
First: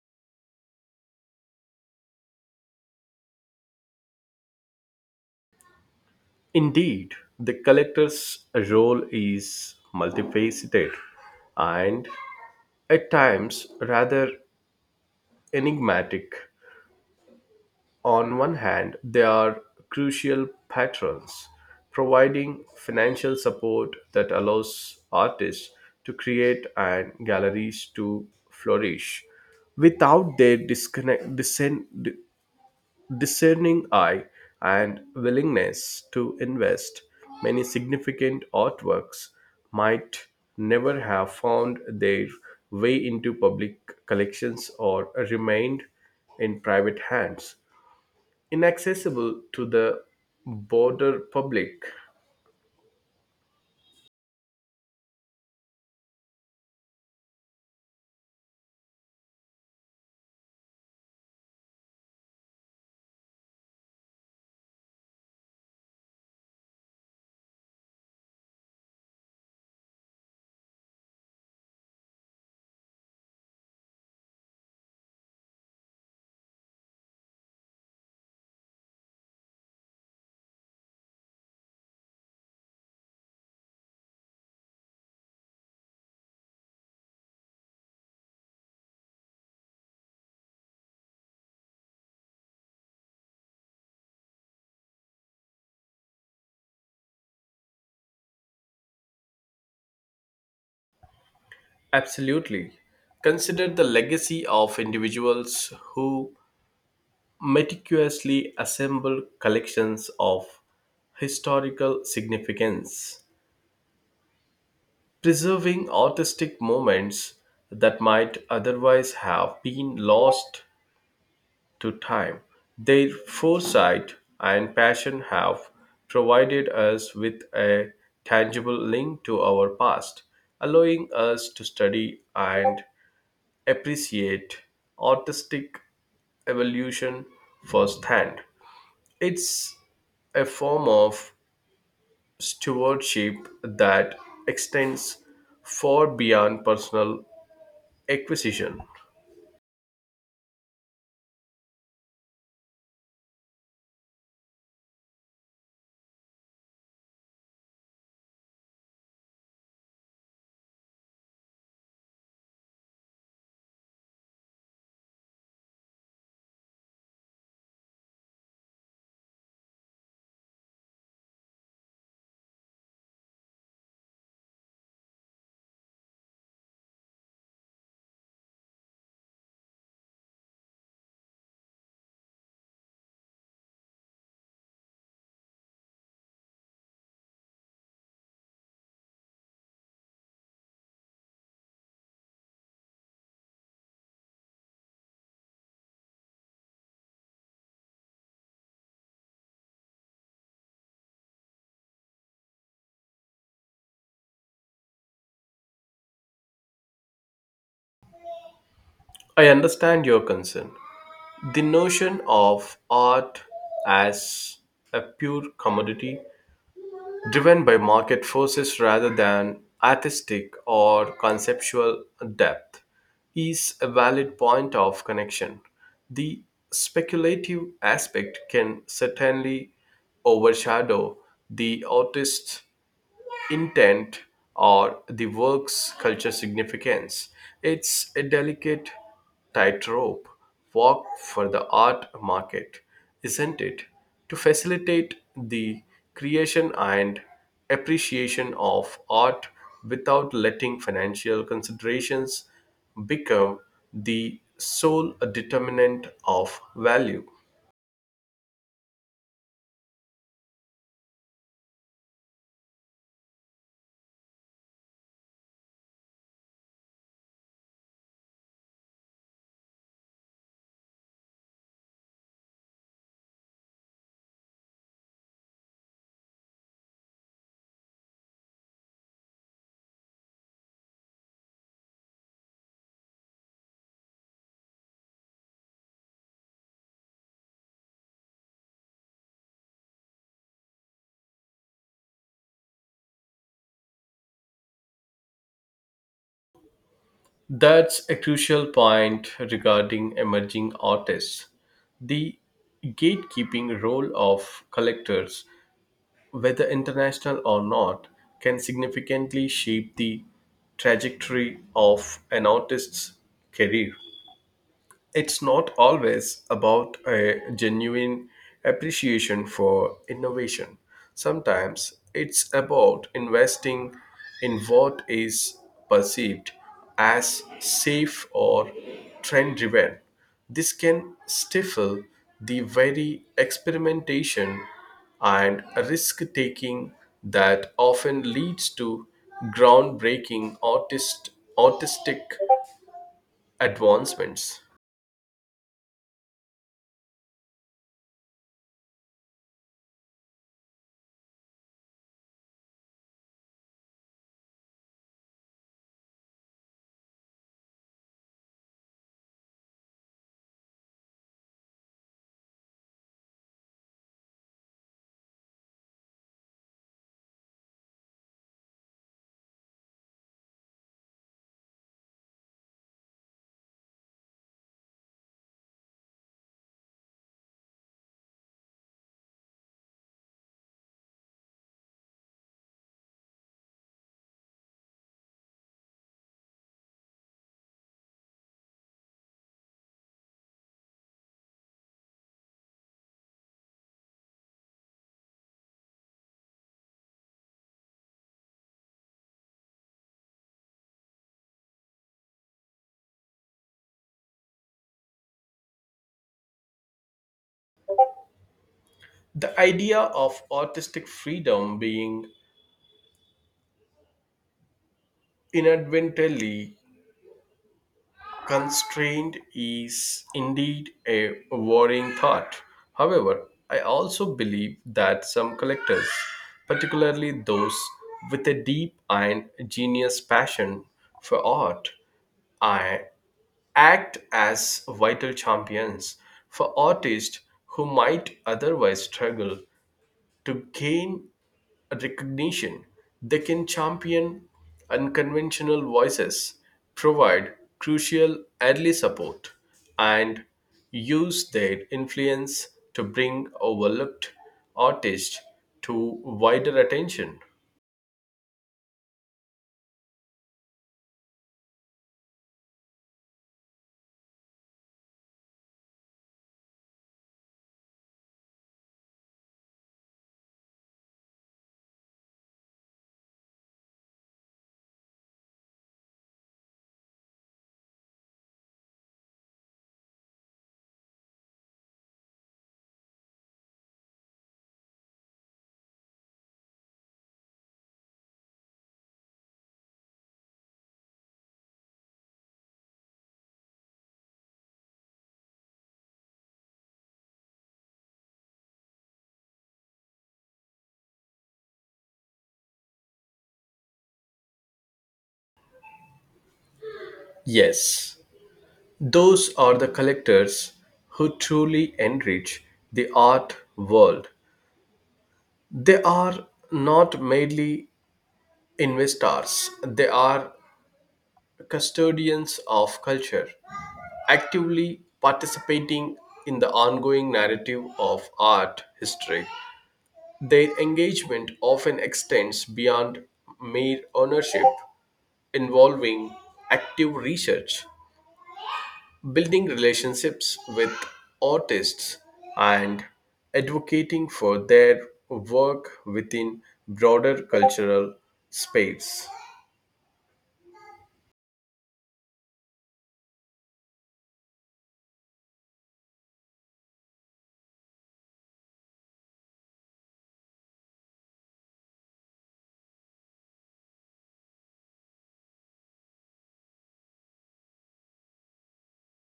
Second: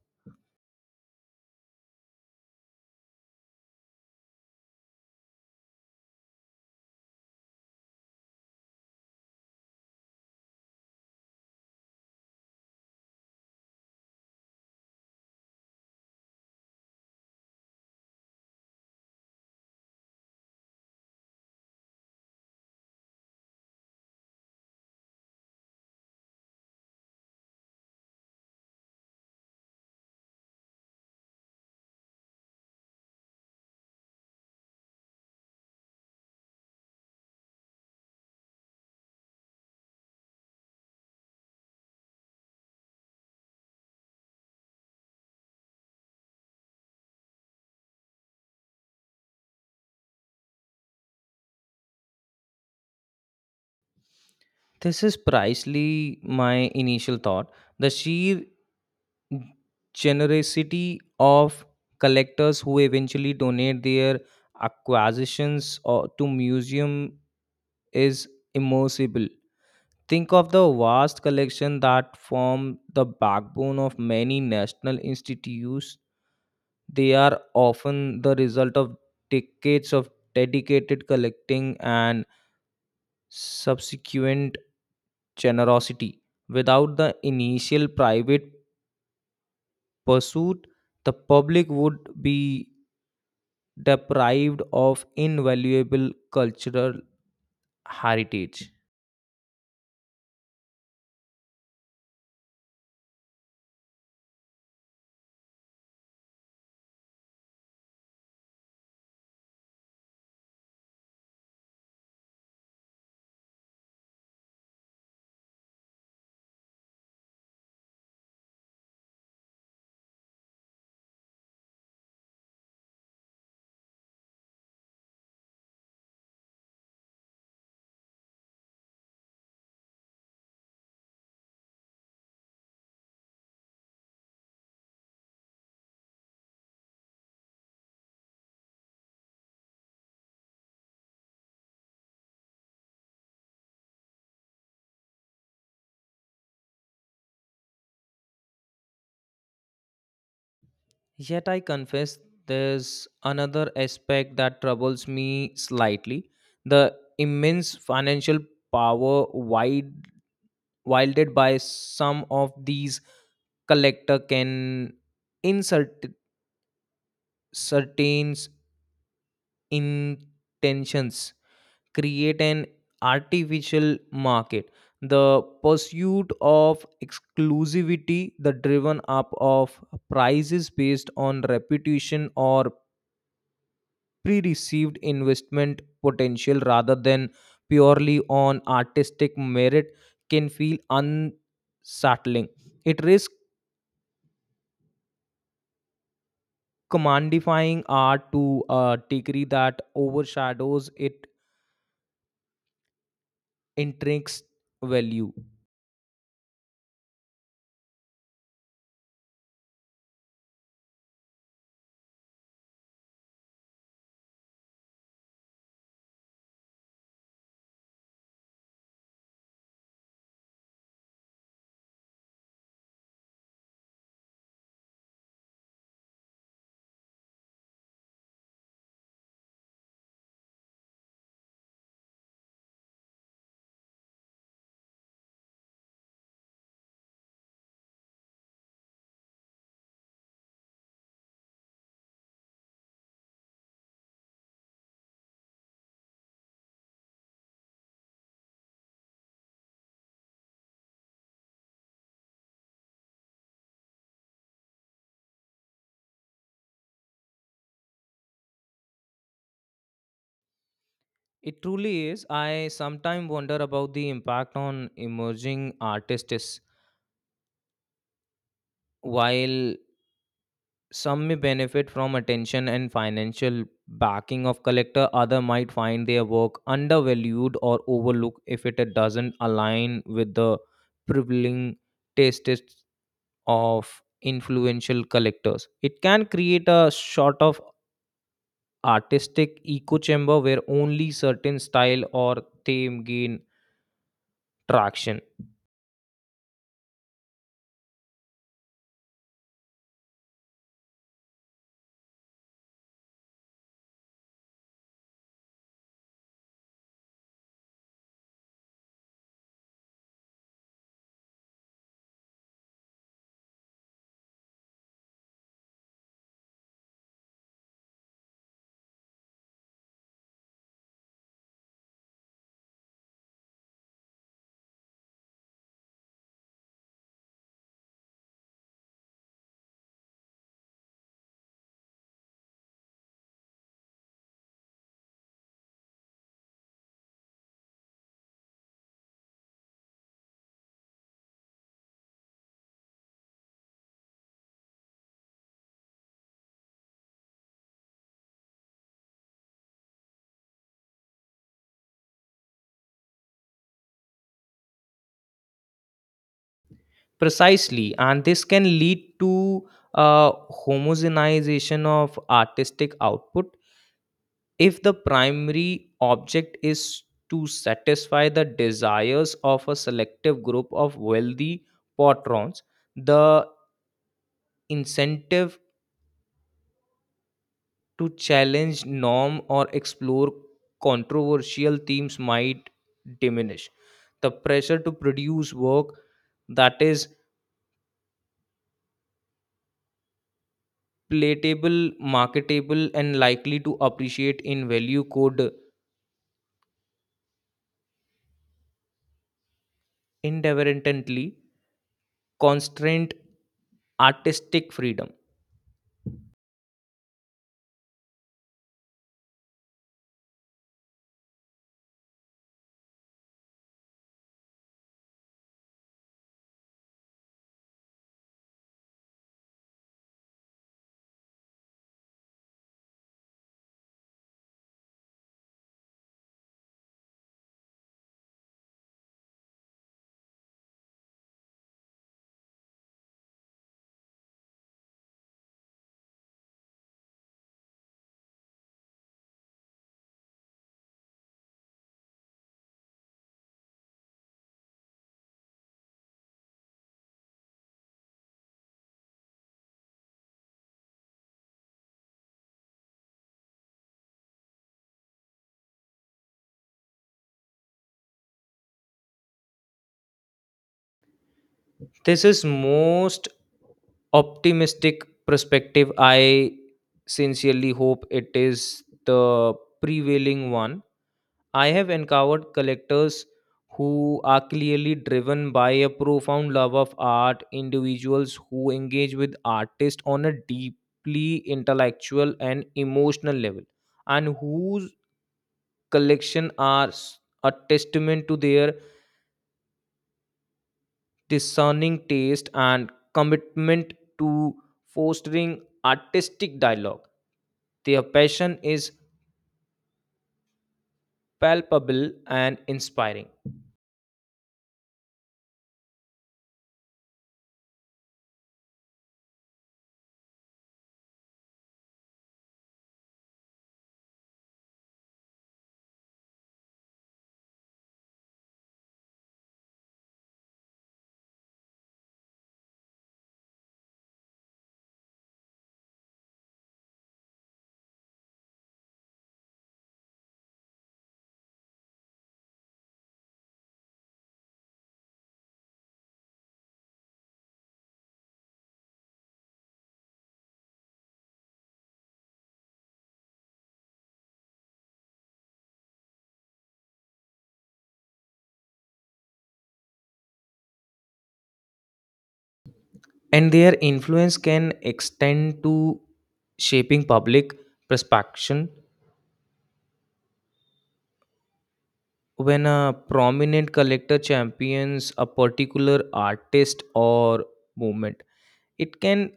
Speaker 2: Indeed, the collector's role is multifaceted and at times rather enigmatic. On one hand, they are crucial patrons, providing financial support that allows artists to create and galleries to flourish. Without their disconnect, discern, di- discerning eye and willingness to invest, many significant artworks might never have found their way into public collections or remained in private hands inaccessible to the broader public.
Speaker 1: This is precisely my initial thought. The sheer generosity of collectors who eventually donate their acquisitions or to museum is immersible. Think of the vast collection that form the backbone of many national institutes. They are often the result of decades of dedicated collecting and subsequent generosity. Without the initial private pursuit, the public would be deprived of invaluable cultural heritage.
Speaker 2: Absolutely. Consider the legacy of individuals who meticulously assemble collections of historical significance, preserving artistic moments that might otherwise have been lost to time. Their foresight and passion have provided us with a tangible link to our past, allowing us to study and appreciate artistic evolution firsthand. It's a form of stewardship that extends far beyond personal acquisition.
Speaker 1: Yet I confess there's another aspect that troubles me slightly the immense financial power wild, wielded by some of these collector can insert certain intentions create an artificial market the pursuit of exclusivity the driven up of prices based on reputation or pre received investment potential rather than purely on artistic merit can feel unsettling. It risks commodifying art to a degree that overshadows its intrinsic value.
Speaker 2: I understand your concern. The notion of art as a pure commodity driven by market forces rather than artistic or conceptual depth is a valid point of connection. The speculative aspect can certainly overshadow the artist's intent or the work's culture significance. It's a delicate tightrope walk for the art market, isn't it? To facilitate the creation and appreciation of art without letting financial considerations become the sole determinant of value.
Speaker 1: It truly is. I sometimes wonder about the impact on emerging artists. While some may benefit from attention and financial backing of collector, other might find their work undervalued or overlooked if it doesn't align with the prevailing tastes of influential collectors. It can create a sort of artistic echo chamber where only certain style or theme gain traction.
Speaker 2: That's a crucial point regarding emerging artists. The gatekeeping role of collectors, whether international or not, can significantly shape the trajectory of an artist's career. It's not always about a genuine appreciation for innovation. Sometimes it's about investing in what is perceived as safe or trend driven. This can stifle the very experimentation and risk taking that often leads to groundbreaking artist, artistic advancements.
Speaker 1: Precisely, and this can lead to a homogenization of artistic output if the primary object is to satisfy the desires of a selective group of wealthy patrons, the incentive to challenge norm or explore controversial themes might diminish. The pressure to produce work that is palatable, marketable, and likely to appreciate in value could inadvertently constrain artistic freedom.
Speaker 2: The idea of artistic freedom being inadvertently constrained is indeed a worrying thought. However, I also believe that some collectors, particularly those with a deep and genius passion for art, I act as vital champions for artists who might otherwise struggle to gain recognition. They can champion unconventional voices, provide crucial early support, and use their influence to bring overlooked artists to wider attention.
Speaker 1: This is most optimistic perspective. I sincerely hope it is the prevailing one. I have encountered collectors who are clearly driven by a profound love of art, individuals who engage with artists on a deeply intellectual and emotional level, and whose collection are s- a testament to their discerning taste and commitment to fostering artistic dialogue. Their passion is palpable and inspiring,
Speaker 2: Yes, those are the collectors who truly enrich the art world. They are not merely investors, they are custodians of culture, actively participating in the ongoing narrative of art history. Their engagement often extends beyond mere ownership, involving active research, building relationships with artists, and advocating for their work within broader cultural space.
Speaker 1: and their influence can extend to shaping public perception. When a prominent collector champions a particular artist or movement, it can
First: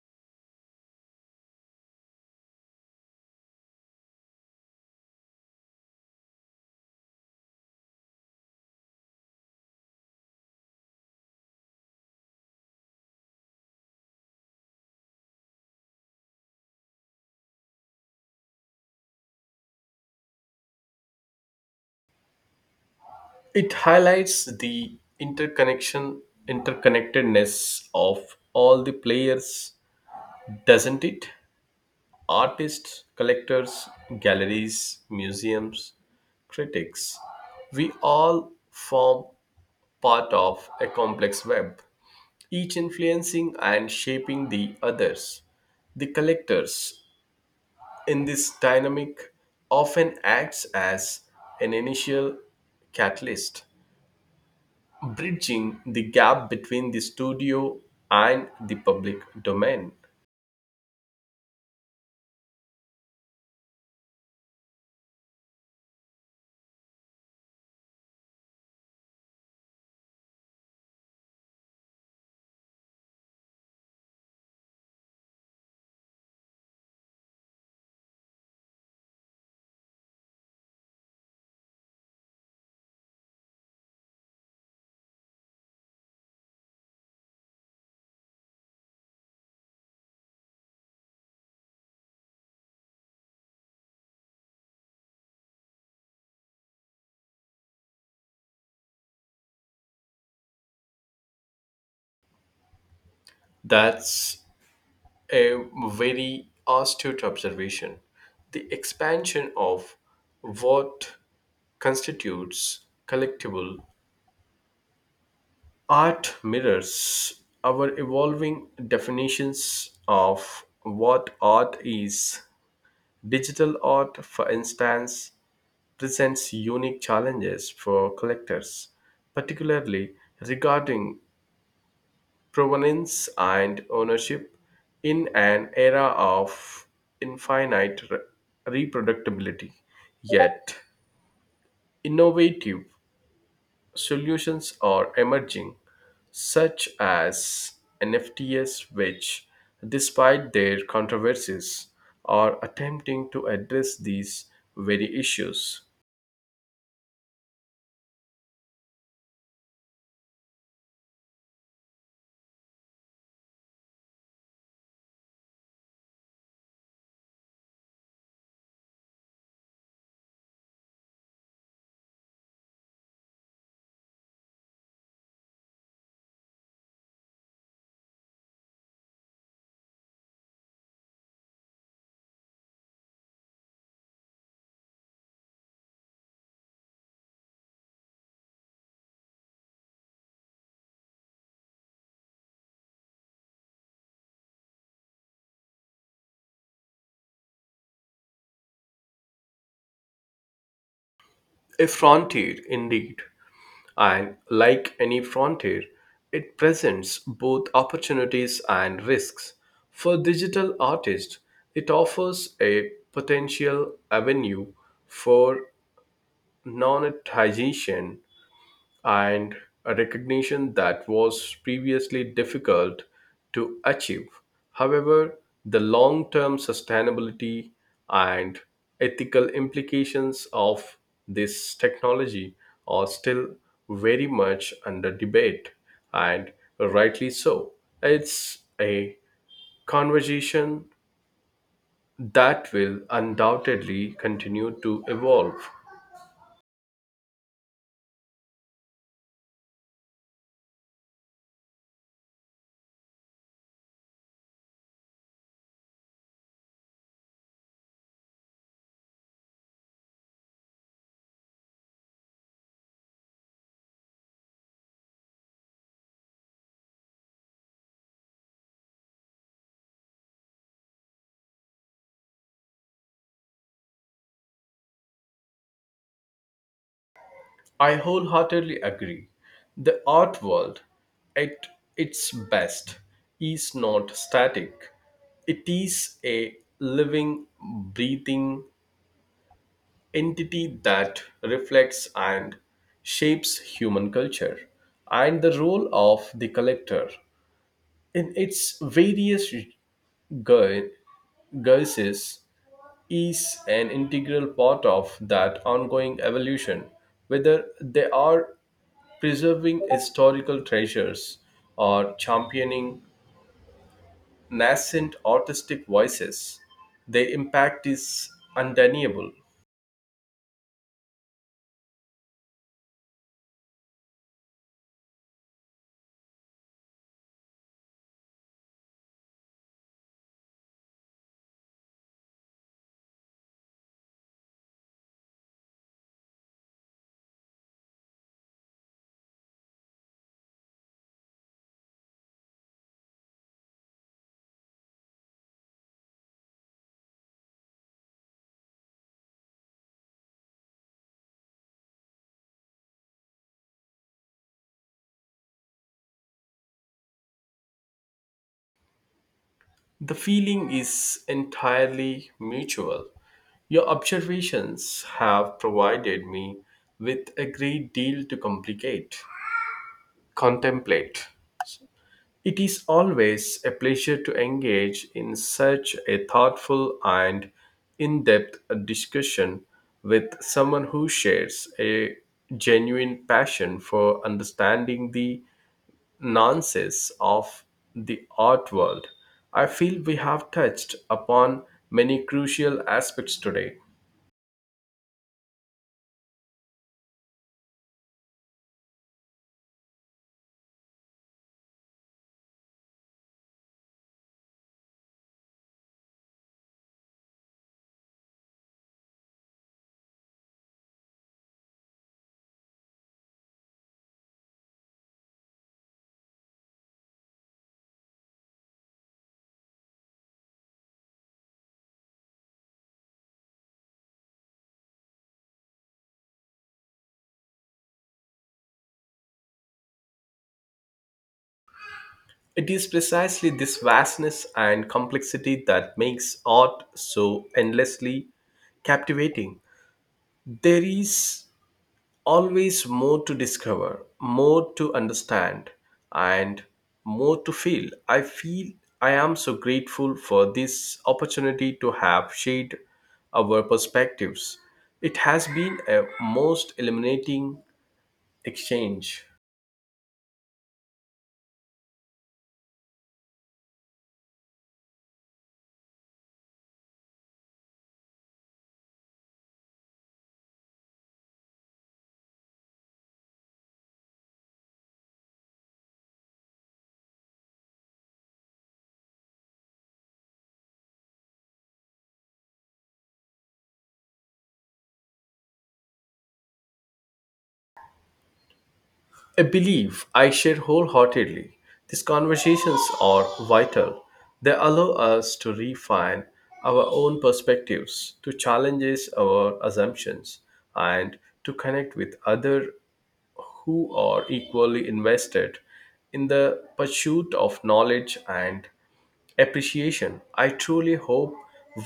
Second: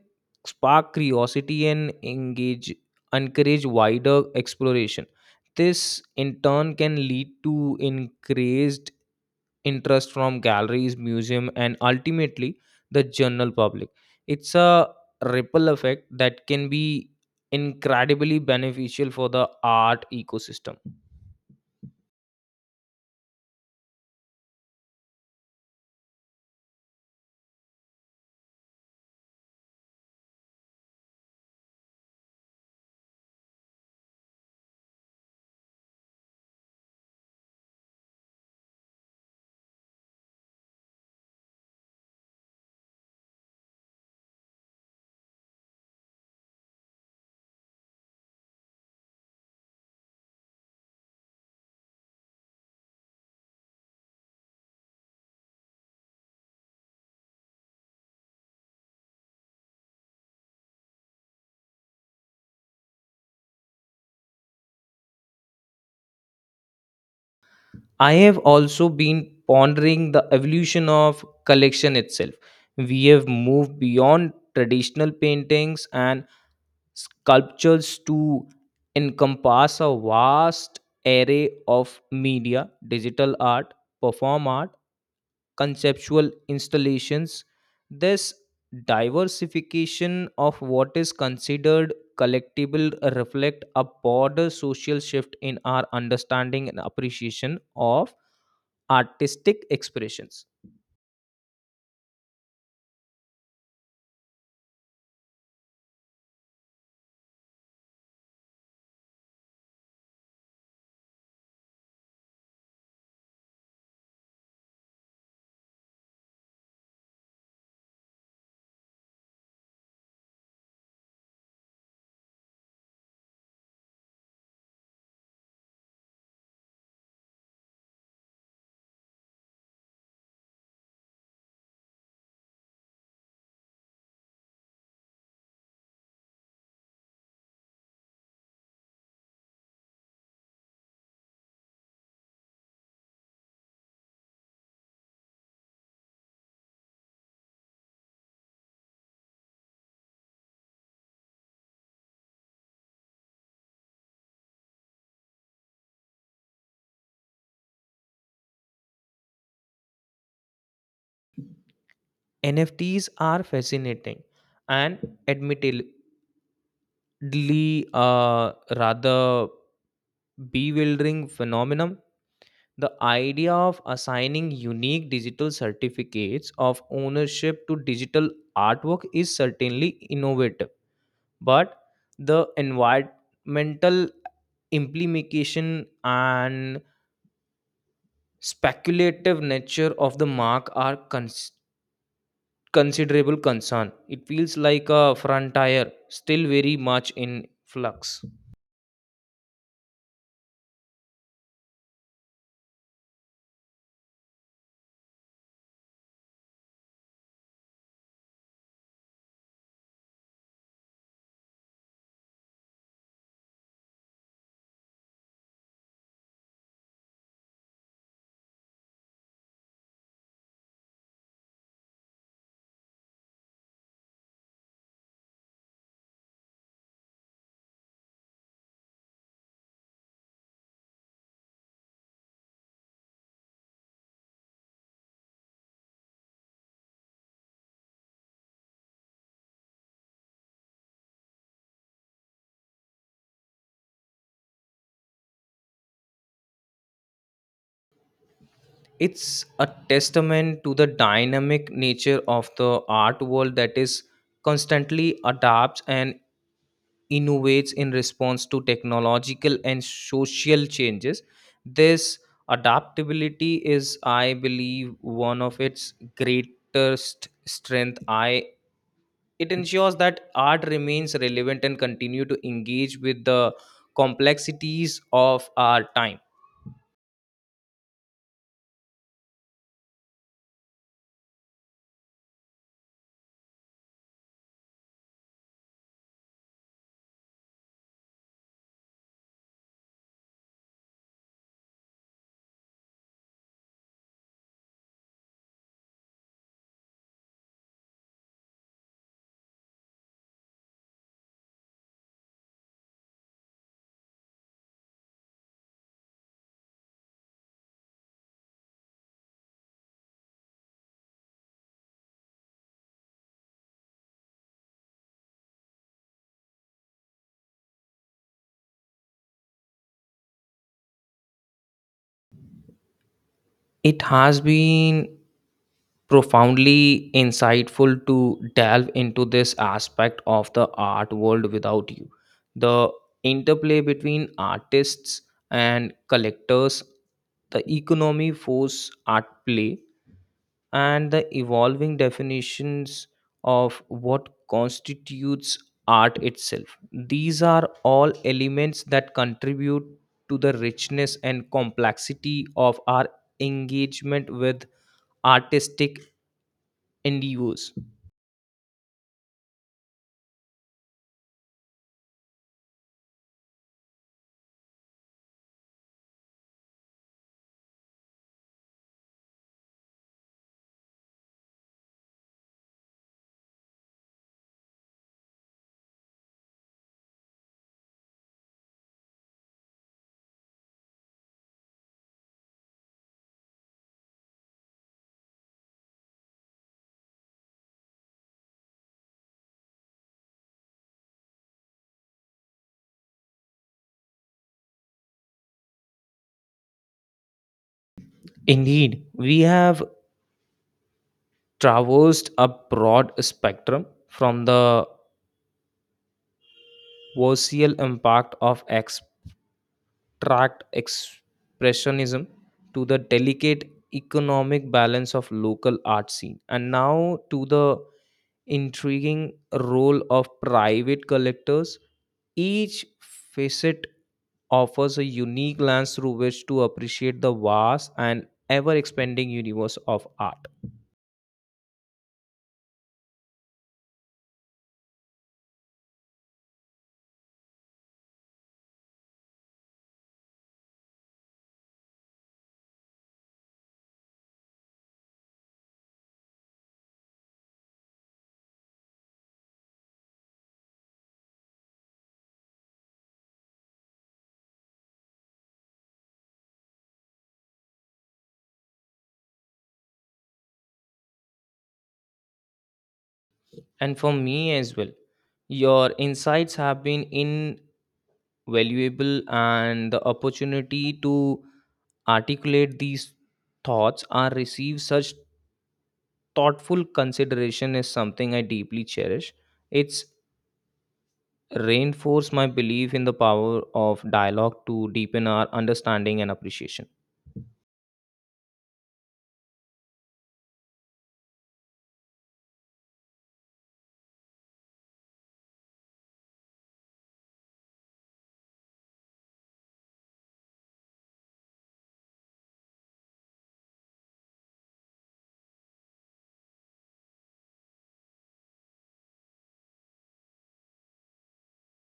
Speaker 1: spark curiosity and engage encourage wider exploration. This in turn can lead to increased interest from galleries, museum, and ultimately the general public. It's a ripple effect that can be incredibly beneficial for the art ecosystem.
Speaker 2: It highlights the interconnection, interconnectedness of all the players, doesn't it? Artists, collectors, galleries, museums, critics. We all form part of a complex web, each influencing and shaping the others. The collectors in this dynamic often acts as an initial catalyst bridging the gap between the studio and the public domain.
Speaker 1: I have also been pondering the evolution of collection itself. We have moved beyond traditional paintings and sculptures to encompass a vast array of media digital art perform art conceptual installations this diversification of what is considered collectible reflect a broader social shift in our understanding and appreciation of artistic expressions.
Speaker 2: That's a very astute observation. The expansion of what constitutes collectible art mirrors our evolving definitions of what art is. Digital art, for instance, presents unique challenges for collectors, particularly regarding provenance and ownership in an era of infinite re- reproductibility. Yet, innovative solutions are emerging, such as N F Ts, which, despite their controversies, are attempting to address these very issues.
Speaker 1: N F Ts are fascinating and admittedly Lee, uh, rather bewildering phenomenon. The idea of assigning unique digital certificates of ownership to digital artwork is certainly innovative, but the environmental implication and speculative nature of the mark are cons- considerable concern. It feels like a frontier still very much in flux.
Speaker 2: A frontier, indeed. And like any frontier, it presents both opportunities and risks. For digital artists, it offers a potential avenue for monetization and a recognition that was previously difficult to achieve. However, the long term sustainability and ethical implications of this technology are still very much under debate, and rightly so. It's a conversation that will undoubtedly continue to evolve.
Speaker 1: It's a testament to the dynamic nature of the art world that is constantly adapts and innovates in response to technological and social changes. This adaptability is, I believe, one of its greatest strength. I it ensures that art remains relevant and continue to engage with the complexities of our time.
Speaker 2: I wholeheartedly agree. The art world, at its best, is not static. It is a living, breathing entity that reflects and shapes human culture. And the role of the collector in its various gu- guises is an integral part of that ongoing evolution, whether they are preserving historical treasures, or championing nascent artistic voices. Their impact is undeniable.
Speaker 1: It has been profoundly insightful to delve into this aspect of the art world without you. The interplay between artists and collectors, the economy force at play, and the evolving definitions of what constitutes art itself. These are all elements that contribute to the richness and complexity of our engagement with artistic N D Os.
Speaker 2: The feeling is entirely mutual. Your observations have provided me with a great deal to complicate, contemplate. It is always a pleasure to engage in such a thoughtful and in depth discussion with someone who shares a genuine passion for understanding the nuances of the art world. I feel we have touched upon many crucial aspects today.
Speaker 1: Indeed, we have traversed a broad spectrum from the social impact of abstract expressionism to the delicate economic balance of local art scene and now to the intriguing role of private collectors each facet offers a unique lens through which to appreciate the vast and ever expanding universe of art.
Speaker 2: It is precisely this vastness and complexity that makes art so endlessly captivating. There is always more to discover, more to understand, and more to feel. I feel I am so grateful for this opportunity to have shared our perspectives. It has been a most illuminating exchange.
Speaker 1: And for me as well, your insights have been invaluable, and the opportunity to articulate these thoughts or receive such thoughtful consideration is something I deeply cherish. It's reinforced my belief in the power of dialogue to deepen our understanding and appreciation.
Speaker 2: A belief I share wholeheartedly. These conversations are vital. They allow us to refine our own perspectives, to challenge our assumptions, and to connect with others who are equally invested in the pursuit of knowledge and appreciation. I truly hope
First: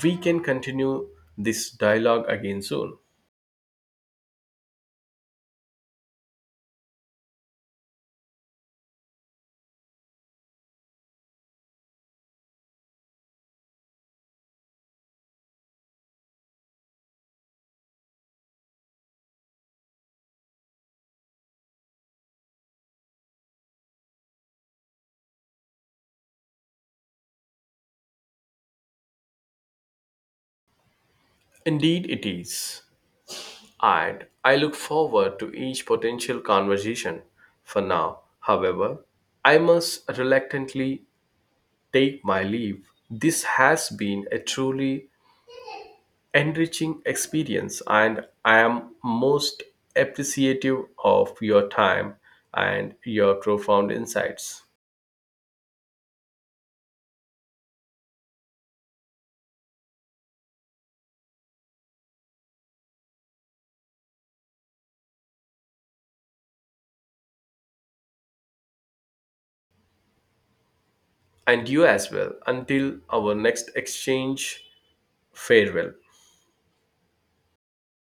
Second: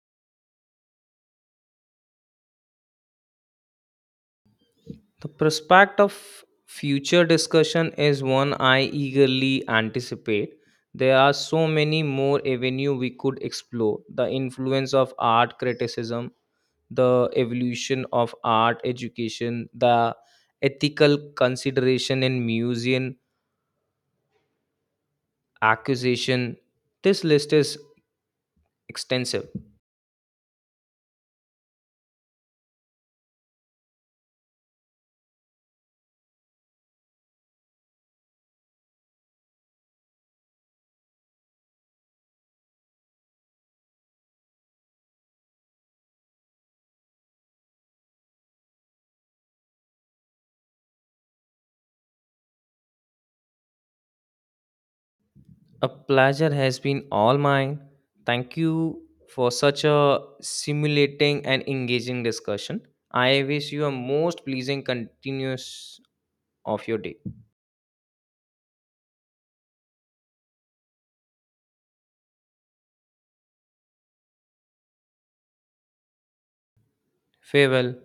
Speaker 2: we can continue this dialogue again soon.
Speaker 1: The prospect of future discussion is one I eagerly anticipate. There are so many more avenues we could explore the influence of art criticism, the evolution of art education, the ethical consideration in museum acquisition. This list is extensive.
Speaker 2: Indeed, it is. And I look forward to each potential conversation. For now, however, I must reluctantly take my leave. This has been a truly enriching experience, and I am most appreciative of your time and your profound insights.
Speaker 1: A pleasure has been all mine. Thank you for such a stimulating and engaging discussion. I wish you a most pleasing continuous of your day.
Speaker 2: And you as well. Until our next exchange, farewell.
Speaker 1: Farewell.